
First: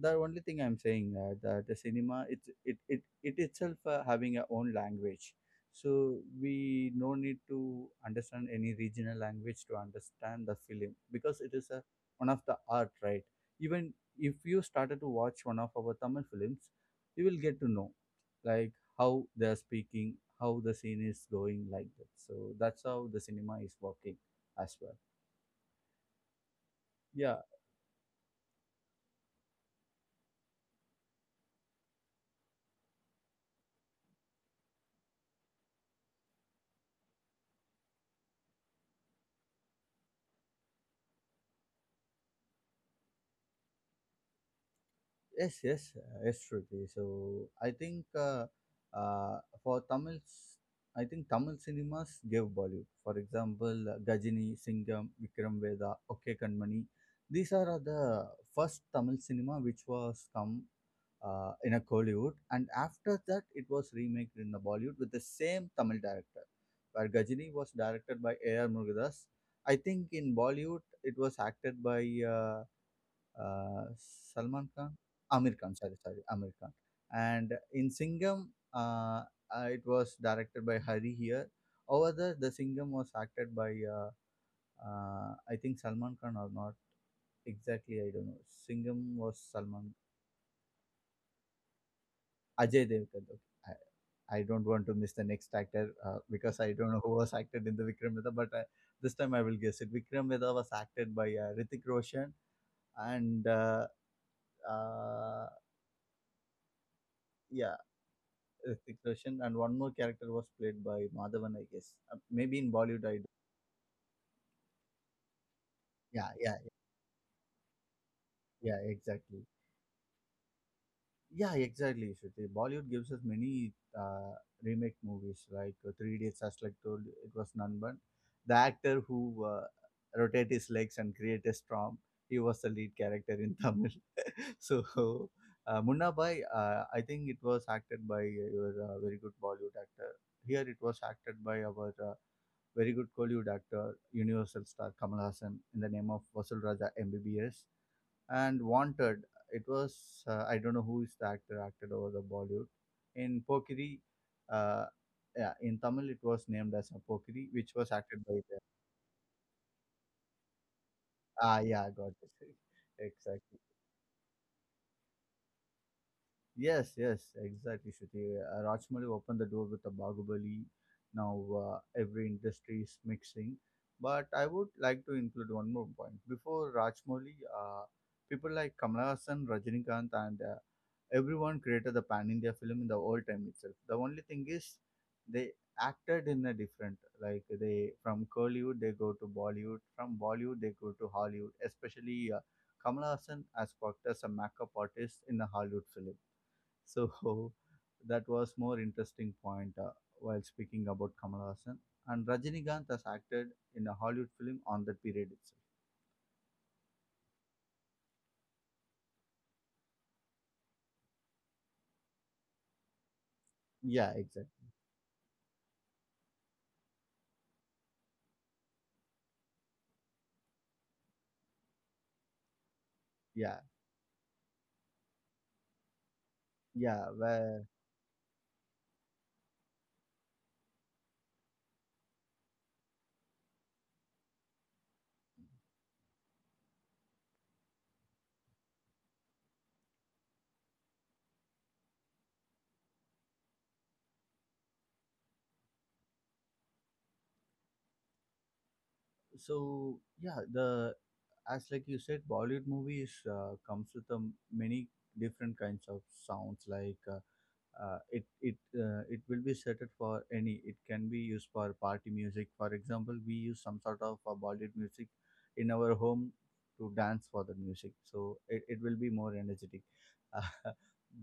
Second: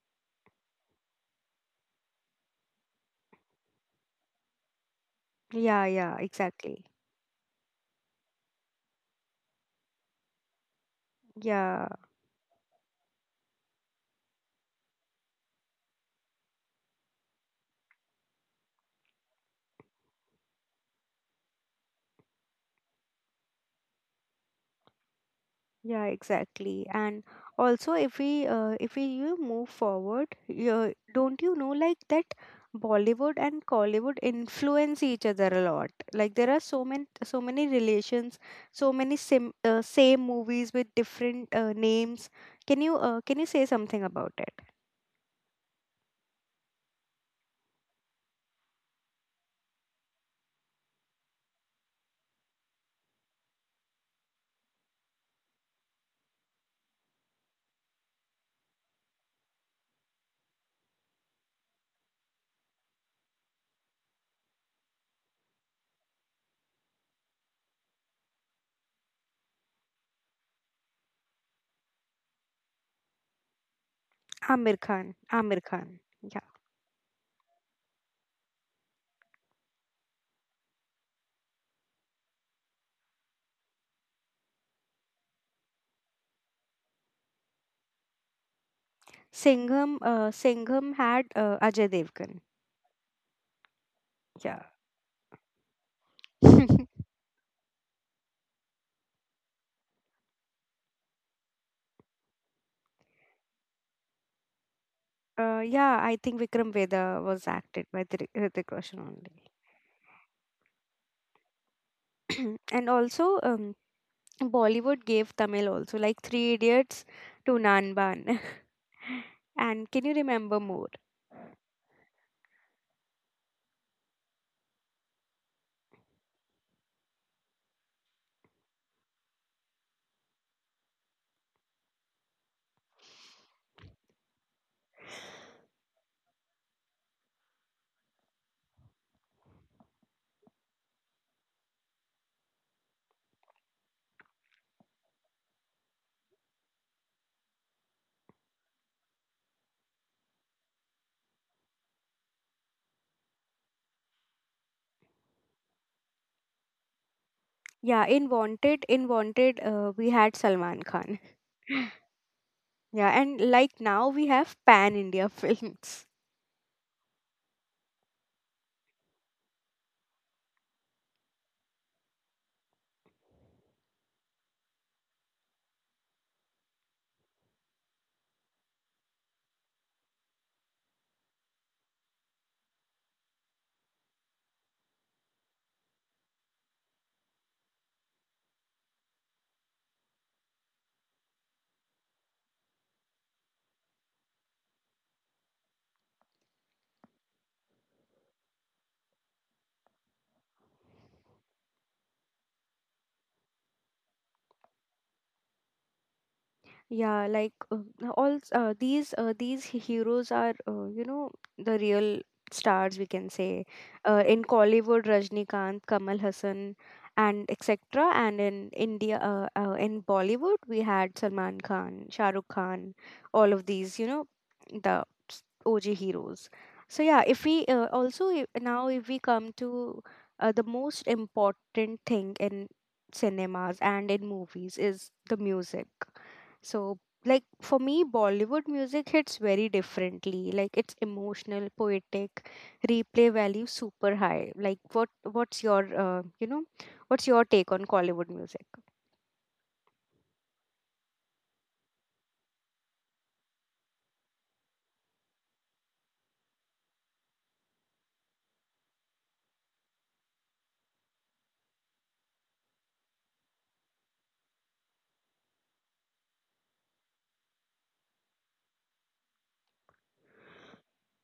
Speaker 2: the only thing I'm saying the cinema it's it it it itself having a own language,
Speaker 1: Yeah, yeah,
Speaker 2: so
Speaker 1: exactly.
Speaker 2: we no need to understand any regional language to understand the film because it is a
Speaker 1: Yeah,
Speaker 2: one of the art, right? Even if you started to watch one of our Tamil films, you will get to know like how they are speaking, how the scene is going like that. So that's how the cinema is working as well.
Speaker 1: yeah, exactly. And
Speaker 2: Yeah,
Speaker 1: also, if we move forward, don't you know, like that Bollywood and Collywood influence each other a lot. Like, there are so many relations, so many sim same movies with different names. Can you say something about it?
Speaker 2: yes, yes, yes, Shruti. So I think uh, for Tamils, I think Tamil cinemas gave Bollywood. For example, Gajini, Singham, Vikram Veda, OK Kanmani. These are the first Tamil cinema which was come in a Kollywood, and after that it was remade in the Bollywood with the same Tamil director, where Gajini was directed by A.R. Murugadas. I think in Bollywood it was acted by uh, Salman
Speaker 1: Amir
Speaker 2: Khan,
Speaker 1: Khan,
Speaker 2: Amir
Speaker 1: Amir
Speaker 2: Khan. Sorry,
Speaker 1: Khan.
Speaker 2: sorry,
Speaker 1: Yeah.
Speaker 2: Amir Khan. And in Singham, uh, it was directed by Hari here. Over there, the Singham was acted by I think Salman Khan or not exactly. I don't know. Singham was Salman
Speaker 1: Singham, Singham had Ajay Devgan.
Speaker 2: Ajay Devgan. Okay. I don't
Speaker 1: Yeah.
Speaker 2: want to miss the next actor because I don't know
Speaker 1: *laughs*
Speaker 2: who was acted in the Vikram Vedha, but this time I will guess it. Vikram Vedha was acted by Ritik Roshan and uh,
Speaker 1: Yeah, I think Vikram Vedha was
Speaker 2: yeah,
Speaker 1: acted by Hrithik
Speaker 2: Hrithik
Speaker 1: Roshan
Speaker 2: Roshan,
Speaker 1: only.
Speaker 2: and one more character was played by Madhavan, I guess. Maybe in
Speaker 1: *clears throat* And
Speaker 2: Bollywood, I do.
Speaker 1: also, Bollywood gave Tamil also, like
Speaker 2: Yeah,
Speaker 1: Three
Speaker 2: yeah,
Speaker 1: Idiots to Nanban.
Speaker 2: yeah, exactly.
Speaker 1: *laughs* And can you remember more?
Speaker 2: Yeah, exactly, Shruti. Bollywood gives us many uh, remake movies, like Three Idiots, as like told, it was none but the actor who rotate his legs and create a storm. He was the lead character in Tamil. *laughs* So, Munna Bhai, I think it was acted by your very good Bollywood actor. Here it was acted by our very good Kollywood actor, Universal star Kamal Hassan in the name of Vasul Raja MBBS. And Wanted, it was, I don't know who is the actor acted over the Bollywood. In Pokiri, uh, yeah, in Tamil it was named as a Pokiri, which was
Speaker 1: Yeah,
Speaker 2: acted by the,
Speaker 1: In Wanted, we had Salman Khan.
Speaker 2: ah, yeah, I got it. *laughs*
Speaker 1: Yeah, and
Speaker 2: Exactly.
Speaker 1: like now we have Pan India *laughs* films.
Speaker 2: Yes, yes, exactly, Shruti. Rajmouli opened the door with a Bahubali. Now every industry is mixing. But I would like to include one more point. Before Rajmouli, uh, people like Kamal Hassan, Rajinikanth, and everyone created the Pan India film in the old time itself. The only thing is they acted in a different, like they from Kollywood they go to Bollywood, from Bollywood they go to Hollywood. Especially Kamal Hassan has worked as a makeup artist in a Hollywood film so *laughs* that was more interesting point while speaking about Kamal Hassan. And Rajinikanth has acted in a Hollywood film on that period itself.
Speaker 1: Yeah, all these heroes are, you know, the real stars, we can say,
Speaker 2: Yeah,
Speaker 1: in
Speaker 2: exactly.
Speaker 1: Kollywood, Rajnikant, Kamal Hassan and etc. And in India, in Bollywood, we had Salman Khan, Shah Rukh Khan, all
Speaker 2: Yeah,
Speaker 1: of these, you know, the O G heroes. So
Speaker 2: yeah.
Speaker 1: yeah, if
Speaker 2: Where
Speaker 1: we also I- now if we come to the most important thing in cinemas and in movies is the music. So, like, for me, Bollywood music hits very differently. Like, it's emotional, poetic, replay value super high. Like, what's your take on Collywood music?
Speaker 2: so yeah, the as like you said, Bollywood movies comes with many different kinds of sounds like. It will be set it for any it can be used for party music, for example, we use some sort of bollywood music in our home to dance for the music, so it will be more energetic. *laughs* Uh,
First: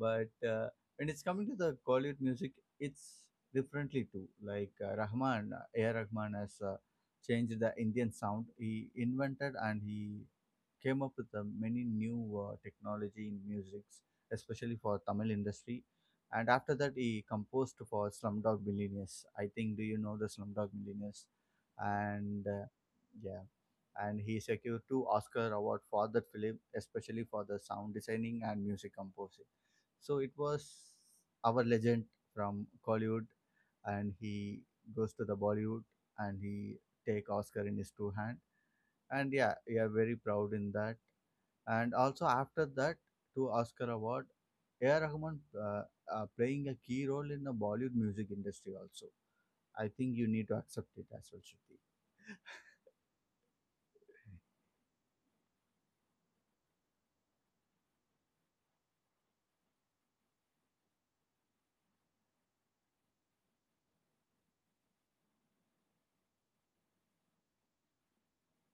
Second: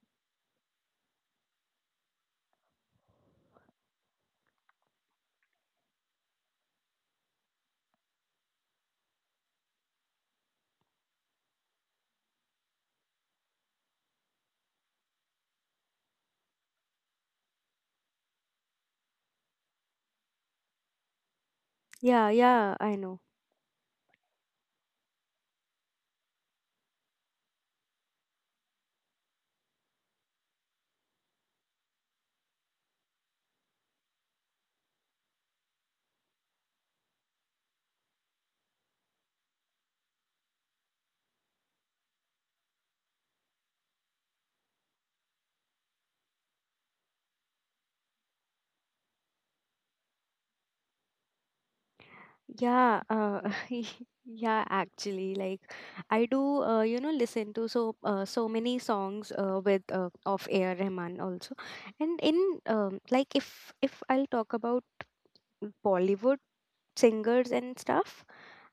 Speaker 2: but when it's coming to the Kollywood music, it's differently too. Like Rahman, A. R. Rahman has changed the Indian sound. He invented and he came up with many new technology in musics, especially for Tamil industry. And after that, he composed for Slumdog Millionaires. I think, do you know the Slumdog Millionaires?
Speaker 1: Yeah,
Speaker 2: And
Speaker 1: yeah, I know.
Speaker 2: yeah, and he secured two Oscar award for that film, especially for the sound designing and music composing. So it was our legend from Collywood, and he goes to the Bollywood and he take Oscar in his two hand. And yeah, we are very proud in that. And also after that, to Oscar Award, A.R. Rahman playing a key role in the Bollywood music industry also. I think you need to accept it as well, Shruti. *laughs*
Speaker 1: Yeah, *laughs* yeah, actually, like, I do, listen to so many songs with of A.R. Rahman also, and in like, if I'll talk about Bollywood singers and stuff,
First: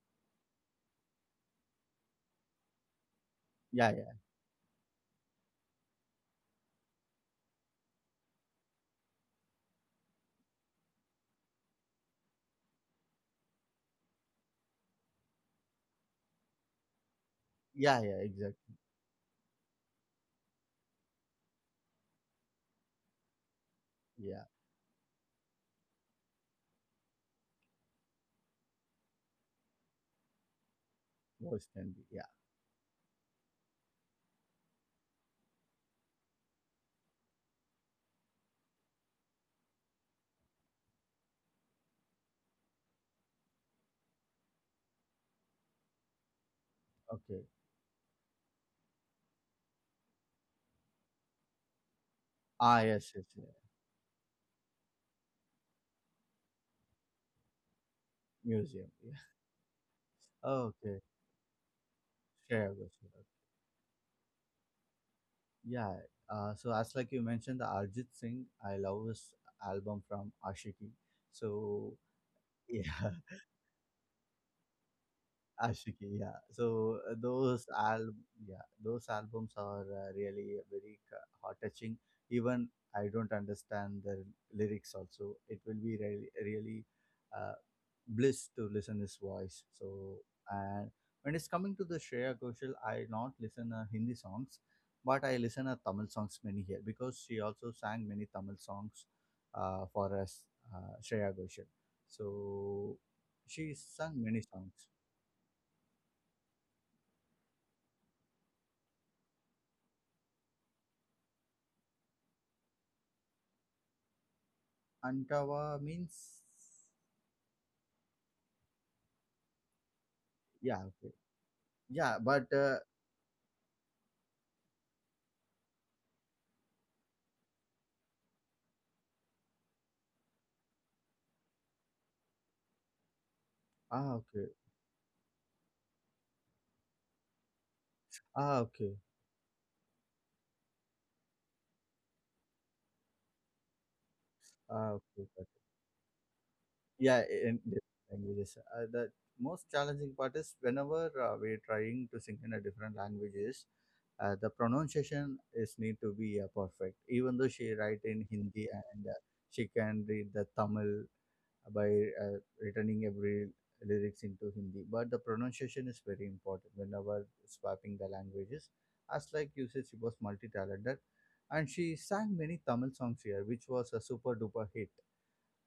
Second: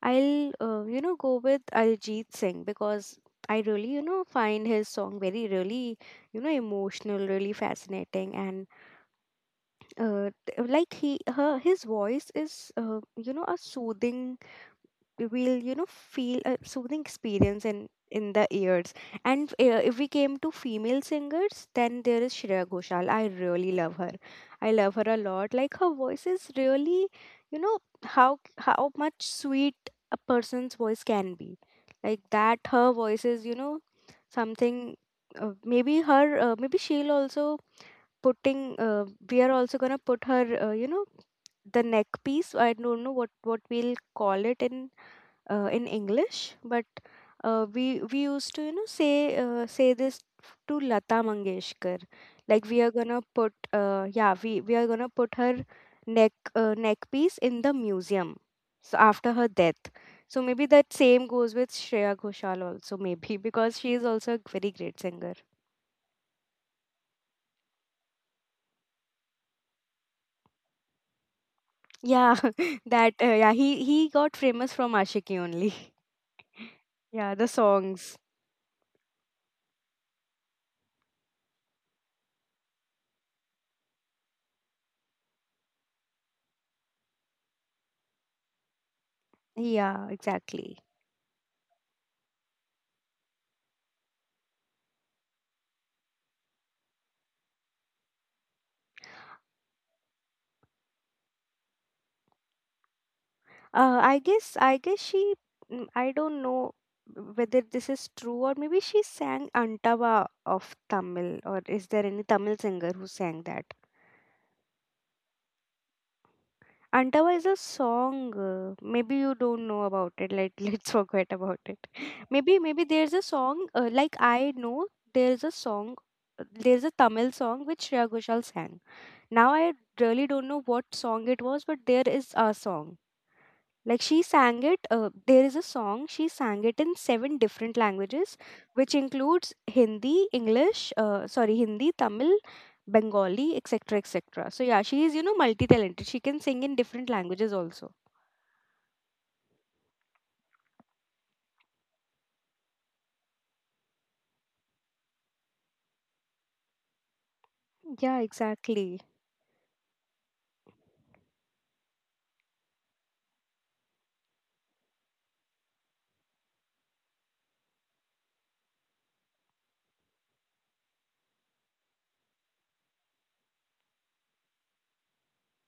Speaker 1: I'll go with Arijit Singh because I really
Speaker 2: Yeah, yeah,
Speaker 1: find his song very, really, emotional, really fascinating, and t- like he her his voice is, you know, a soothing, will feel a soothing experience
Speaker 2: yeah,
Speaker 1: in the
Speaker 2: exactly.
Speaker 1: ears. And if we came to female singers, then there is Shreya Ghoshal. I really love her,
Speaker 2: Yeah,
Speaker 1: I love her a lot. Like, her voice is really, you know, how how much sweet a person's voice can be.
Speaker 2: voice can be.
Speaker 1: Like
Speaker 2: Yeah,
Speaker 1: that, her voice is, you know, something. Maybe she'll also putting, uh, we are also going to put her, uh, you know the neck piece, I don't know what we'll call it in English, but
Speaker 2: okay.
Speaker 1: we used to, you know, say, say this to Lata Mangeshkar, like,
Speaker 2: Ah,
Speaker 1: we are
Speaker 2: yes,
Speaker 1: gonna
Speaker 2: yes, yeah.
Speaker 1: put yeah, we are gonna put her neck, neck piece in the museum.
Speaker 2: Museum.
Speaker 1: So
Speaker 2: Yeah.
Speaker 1: after her death, so maybe that
Speaker 2: Okay.
Speaker 1: same goes with Shreya Ghoshal
Speaker 2: Share go,
Speaker 1: also,
Speaker 2: sure.
Speaker 1: maybe, *laughs* because she is also a very great singer.
Speaker 2: Yeah. So as like you mentioned, the Arjit Singh, I love his album from Ashiki. So
Speaker 1: Yeah,
Speaker 2: *laughs*
Speaker 1: *laughs*
Speaker 2: yeah,
Speaker 1: that yeah, he got famous from Ashiki only. *laughs*
Speaker 2: Aashiqui, yeah. So
Speaker 1: Yeah, the
Speaker 2: those al
Speaker 1: songs.
Speaker 2: yeah, those albums are really very heart touching. Even I don't understand the lyrics also. It will be really really uh, bliss to listen his voice.
Speaker 1: Yeah,
Speaker 2: So
Speaker 1: exactly.
Speaker 2: and when it's coming to the Shreya Ghoshal, I not listen Hindi songs, but I listen Tamil songs many here because she also sang many Tamil songs for us, Shreya Ghoshal. So she
Speaker 1: Uh,
Speaker 2: sang
Speaker 1: I
Speaker 2: many
Speaker 1: guess I
Speaker 2: songs.
Speaker 1: guess she, I don't know whether this is true, or maybe she sang Antava of Tamil, or is there any Tamil singer who sang that?
Speaker 2: Antawa means
Speaker 1: Antava is a song. Maybe you don't know about it. Like, *laughs*
Speaker 2: yeah,
Speaker 1: let's
Speaker 2: okay.
Speaker 1: forget about it.
Speaker 2: Yeah, but
Speaker 1: Maybe, maybe there's a song, like, I know there's a song, there's a Tamil song which Shreya Ghoshal sang. Now I really don't know what song it was, but there is a song. Like,
Speaker 2: ah,
Speaker 1: she
Speaker 2: okay.
Speaker 1: sang it, there is a song, she sang it in seven different languages,
Speaker 2: Ah,
Speaker 1: which
Speaker 2: okay.
Speaker 1: includes Hindi, English, sorry, Hindi, Tamil, Bengali, etc. etc. So, yeah,
Speaker 2: Ah,
Speaker 1: she is, you
Speaker 2: okay.
Speaker 1: know,
Speaker 2: Got it.
Speaker 1: multi talented. She can sing in different
Speaker 2: Yeah,
Speaker 1: languages
Speaker 2: in
Speaker 1: also.
Speaker 2: different languages. The most challenging part is whenever we're trying to sync in a different languages, the pronunciation is need to be perfect. Even though she write
Speaker 1: Yeah,
Speaker 2: in Hindi
Speaker 1: exactly.
Speaker 2: and she can read the Tamil by returning every lyrics into Hindi. But the pronunciation is very important whenever swapping the languages. As like you said, she was multi-talented, and she sang many Tamil songs here, which was a super duper hit.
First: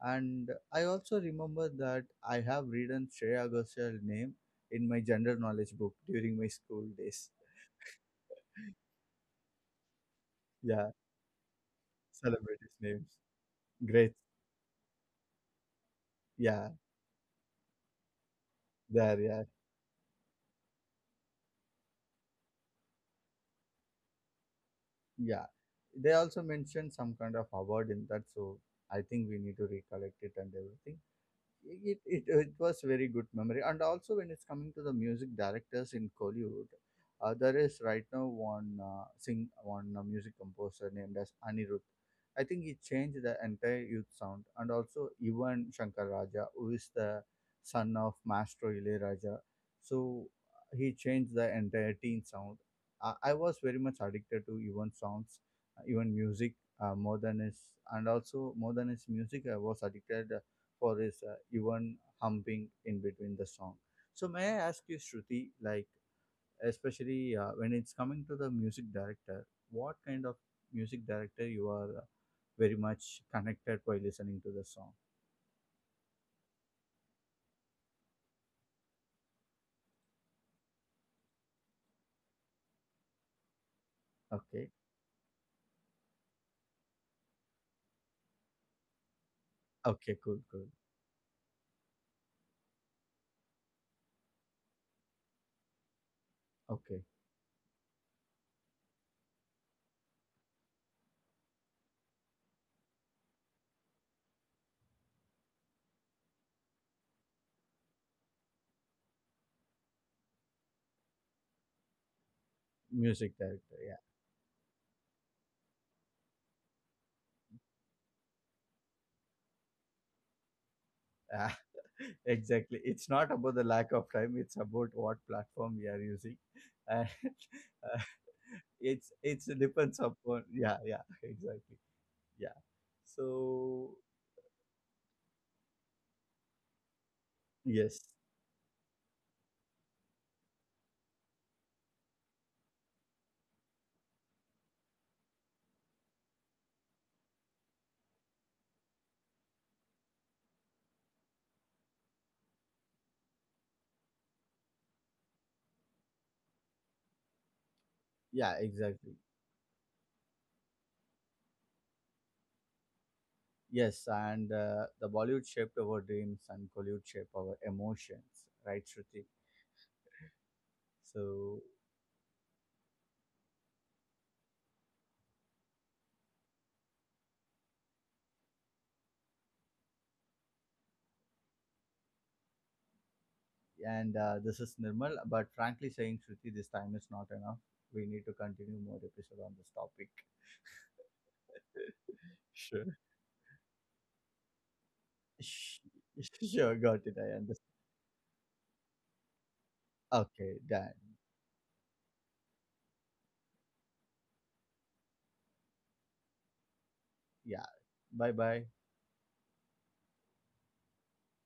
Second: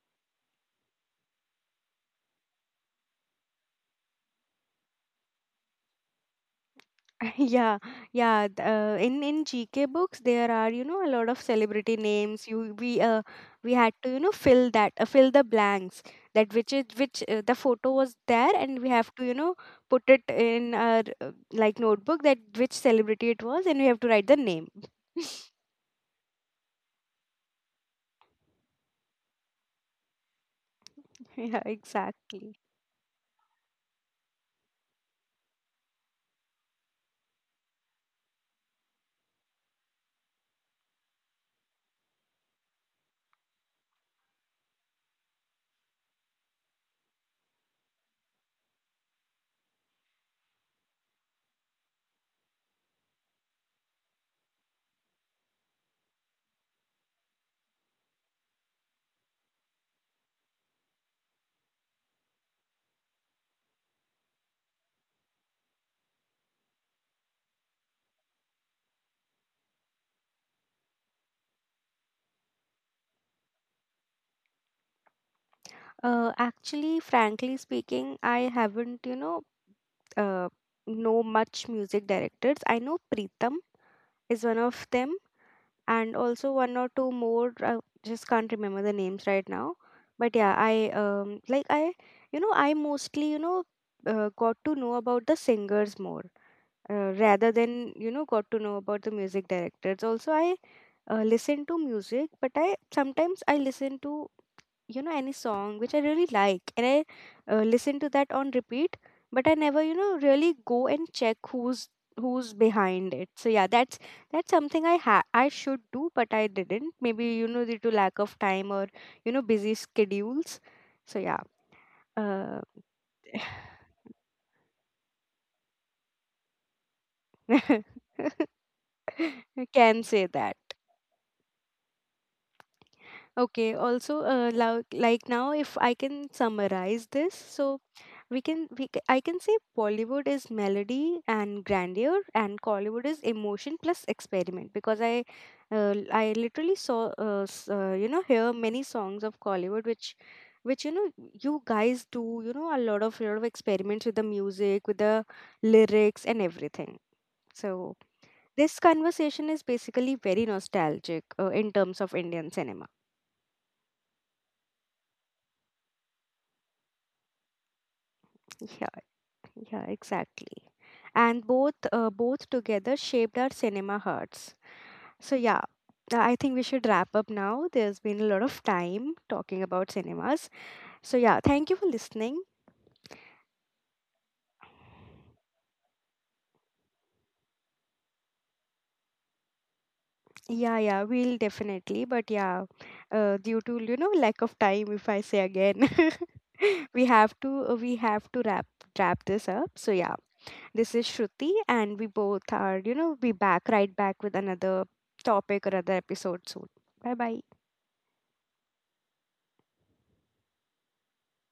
Speaker 2: And I also remember that I have written Shreya Ghoshal name in my general knowledge book during my school days.
Speaker 1: *laughs* Yeah, yeah. th-
Speaker 2: *laughs*
Speaker 1: Uh, in in GK books, there are, you
Speaker 2: Yeah,
Speaker 1: know, a lot of celebrity names.
Speaker 2: celebrities'
Speaker 1: You we
Speaker 2: names.
Speaker 1: We had to,
Speaker 2: Great.
Speaker 1: you know, fill that, fill the blanks, that
Speaker 2: Yeah,
Speaker 1: which is which the photo was there, and we have
Speaker 2: there.
Speaker 1: to, you
Speaker 2: Yeah,
Speaker 1: know, put it in our, like, notebook that which celebrity it was, and we have to write the name.
Speaker 2: yeah, they also mentioned some kind of award in that, so I think we need to recollect it and everything
Speaker 1: *laughs* Yeah,
Speaker 2: it
Speaker 1: exactly.
Speaker 2: was very good memory, and also when it's coming to the music directors in Kollywood there is right now one music composer named as Anirudh. I think he changed the entire youth sound, and also even Shankar Raja, who is the son of Maestro Ilayaraja, so he changed the entire teen sound. I was very much addicted to even songs, even music, more than his, and also more than his music I was addicted for this even humping in between the song. So may I ask you, Shruti, like especially when it's coming to the music director, what kind of music director you are very much connected by listening to the song?
Speaker 1: Actually, frankly speaking, I haven't, you know, uh, know much music directors. I know Pritam is one
Speaker 2: Okay,
Speaker 1: of them, and also one or two more, I just can't remember the names right now.
Speaker 2: okay,
Speaker 1: But
Speaker 2: cool,
Speaker 1: yeah,
Speaker 2: cool.
Speaker 1: I mostly, you know, got to know about the singers more,
Speaker 2: Okay,
Speaker 1: rather than, you know, got to know about the music directors. Also, I listen to music, but I sometimes I listen to, you know, any song which I really like, and I listen to that on repeat. But I never, you know, really go and check who's who's behind it.
Speaker 2: music
Speaker 1: So yeah,
Speaker 2: director, yeah.
Speaker 1: that's something I ha I should do, but I didn't. Maybe, you know, due to lack of time or, you know, busy schedules. So yeah,
Speaker 2: Ah, *laughs*
Speaker 1: uh,
Speaker 2: exactly, it's not about the lack of time, it's about what platform we are using, *laughs* and uh, it's
Speaker 1: *laughs*
Speaker 2: depends
Speaker 1: can say
Speaker 2: upon
Speaker 1: that.
Speaker 2: yeah yeah *laughs* exactly yeah
Speaker 1: Okay,
Speaker 2: so
Speaker 1: also, like now, if I can summarize this, so
Speaker 2: yes
Speaker 1: we I can say Bollywood is melody and grandeur, and Collywood is emotion plus experiment, because I I literally saw, uh, hear many songs of Collywood, which, you know, you guys do, you know, a lot of experiments with the music, with the lyrics and everything. So
Speaker 2: yeah
Speaker 1: this
Speaker 2: exactly
Speaker 1: conversation is basically very nostalgic in terms of Indian cinema.
Speaker 2: yes, and the bollywood shaped our dreams and collywood shaped our emotions,
Speaker 1: *laughs*
Speaker 2: right
Speaker 1: Yeah.
Speaker 2: Shruti?
Speaker 1: Yeah, exactly. And
Speaker 2: So
Speaker 1: both together shaped our cinema hearts. So yeah, I think we should wrap up now. There's been a lot of time talking about cinemas. So yeah, thank you for listening.
Speaker 2: and this is Nirmal, but frankly saying Shruti this time is not enough, we need to continue more episode on this topic.
Speaker 1: Yeah, yeah, we'll definitely. But yeah,
Speaker 2: Sure.
Speaker 1: due to, you know, lack of time, if I say
Speaker 2: Sh-
Speaker 1: again,
Speaker 2: *laughs* sure,
Speaker 1: *laughs*
Speaker 2: got it, I understand.
Speaker 1: we have to wrap this up. So yeah,
Speaker 2: Okay, done.
Speaker 1: this is Shruti, and we both are, you know, be back right back with another topic or other episode soon. Bye bye.
Speaker 2: Yeah, bye bye.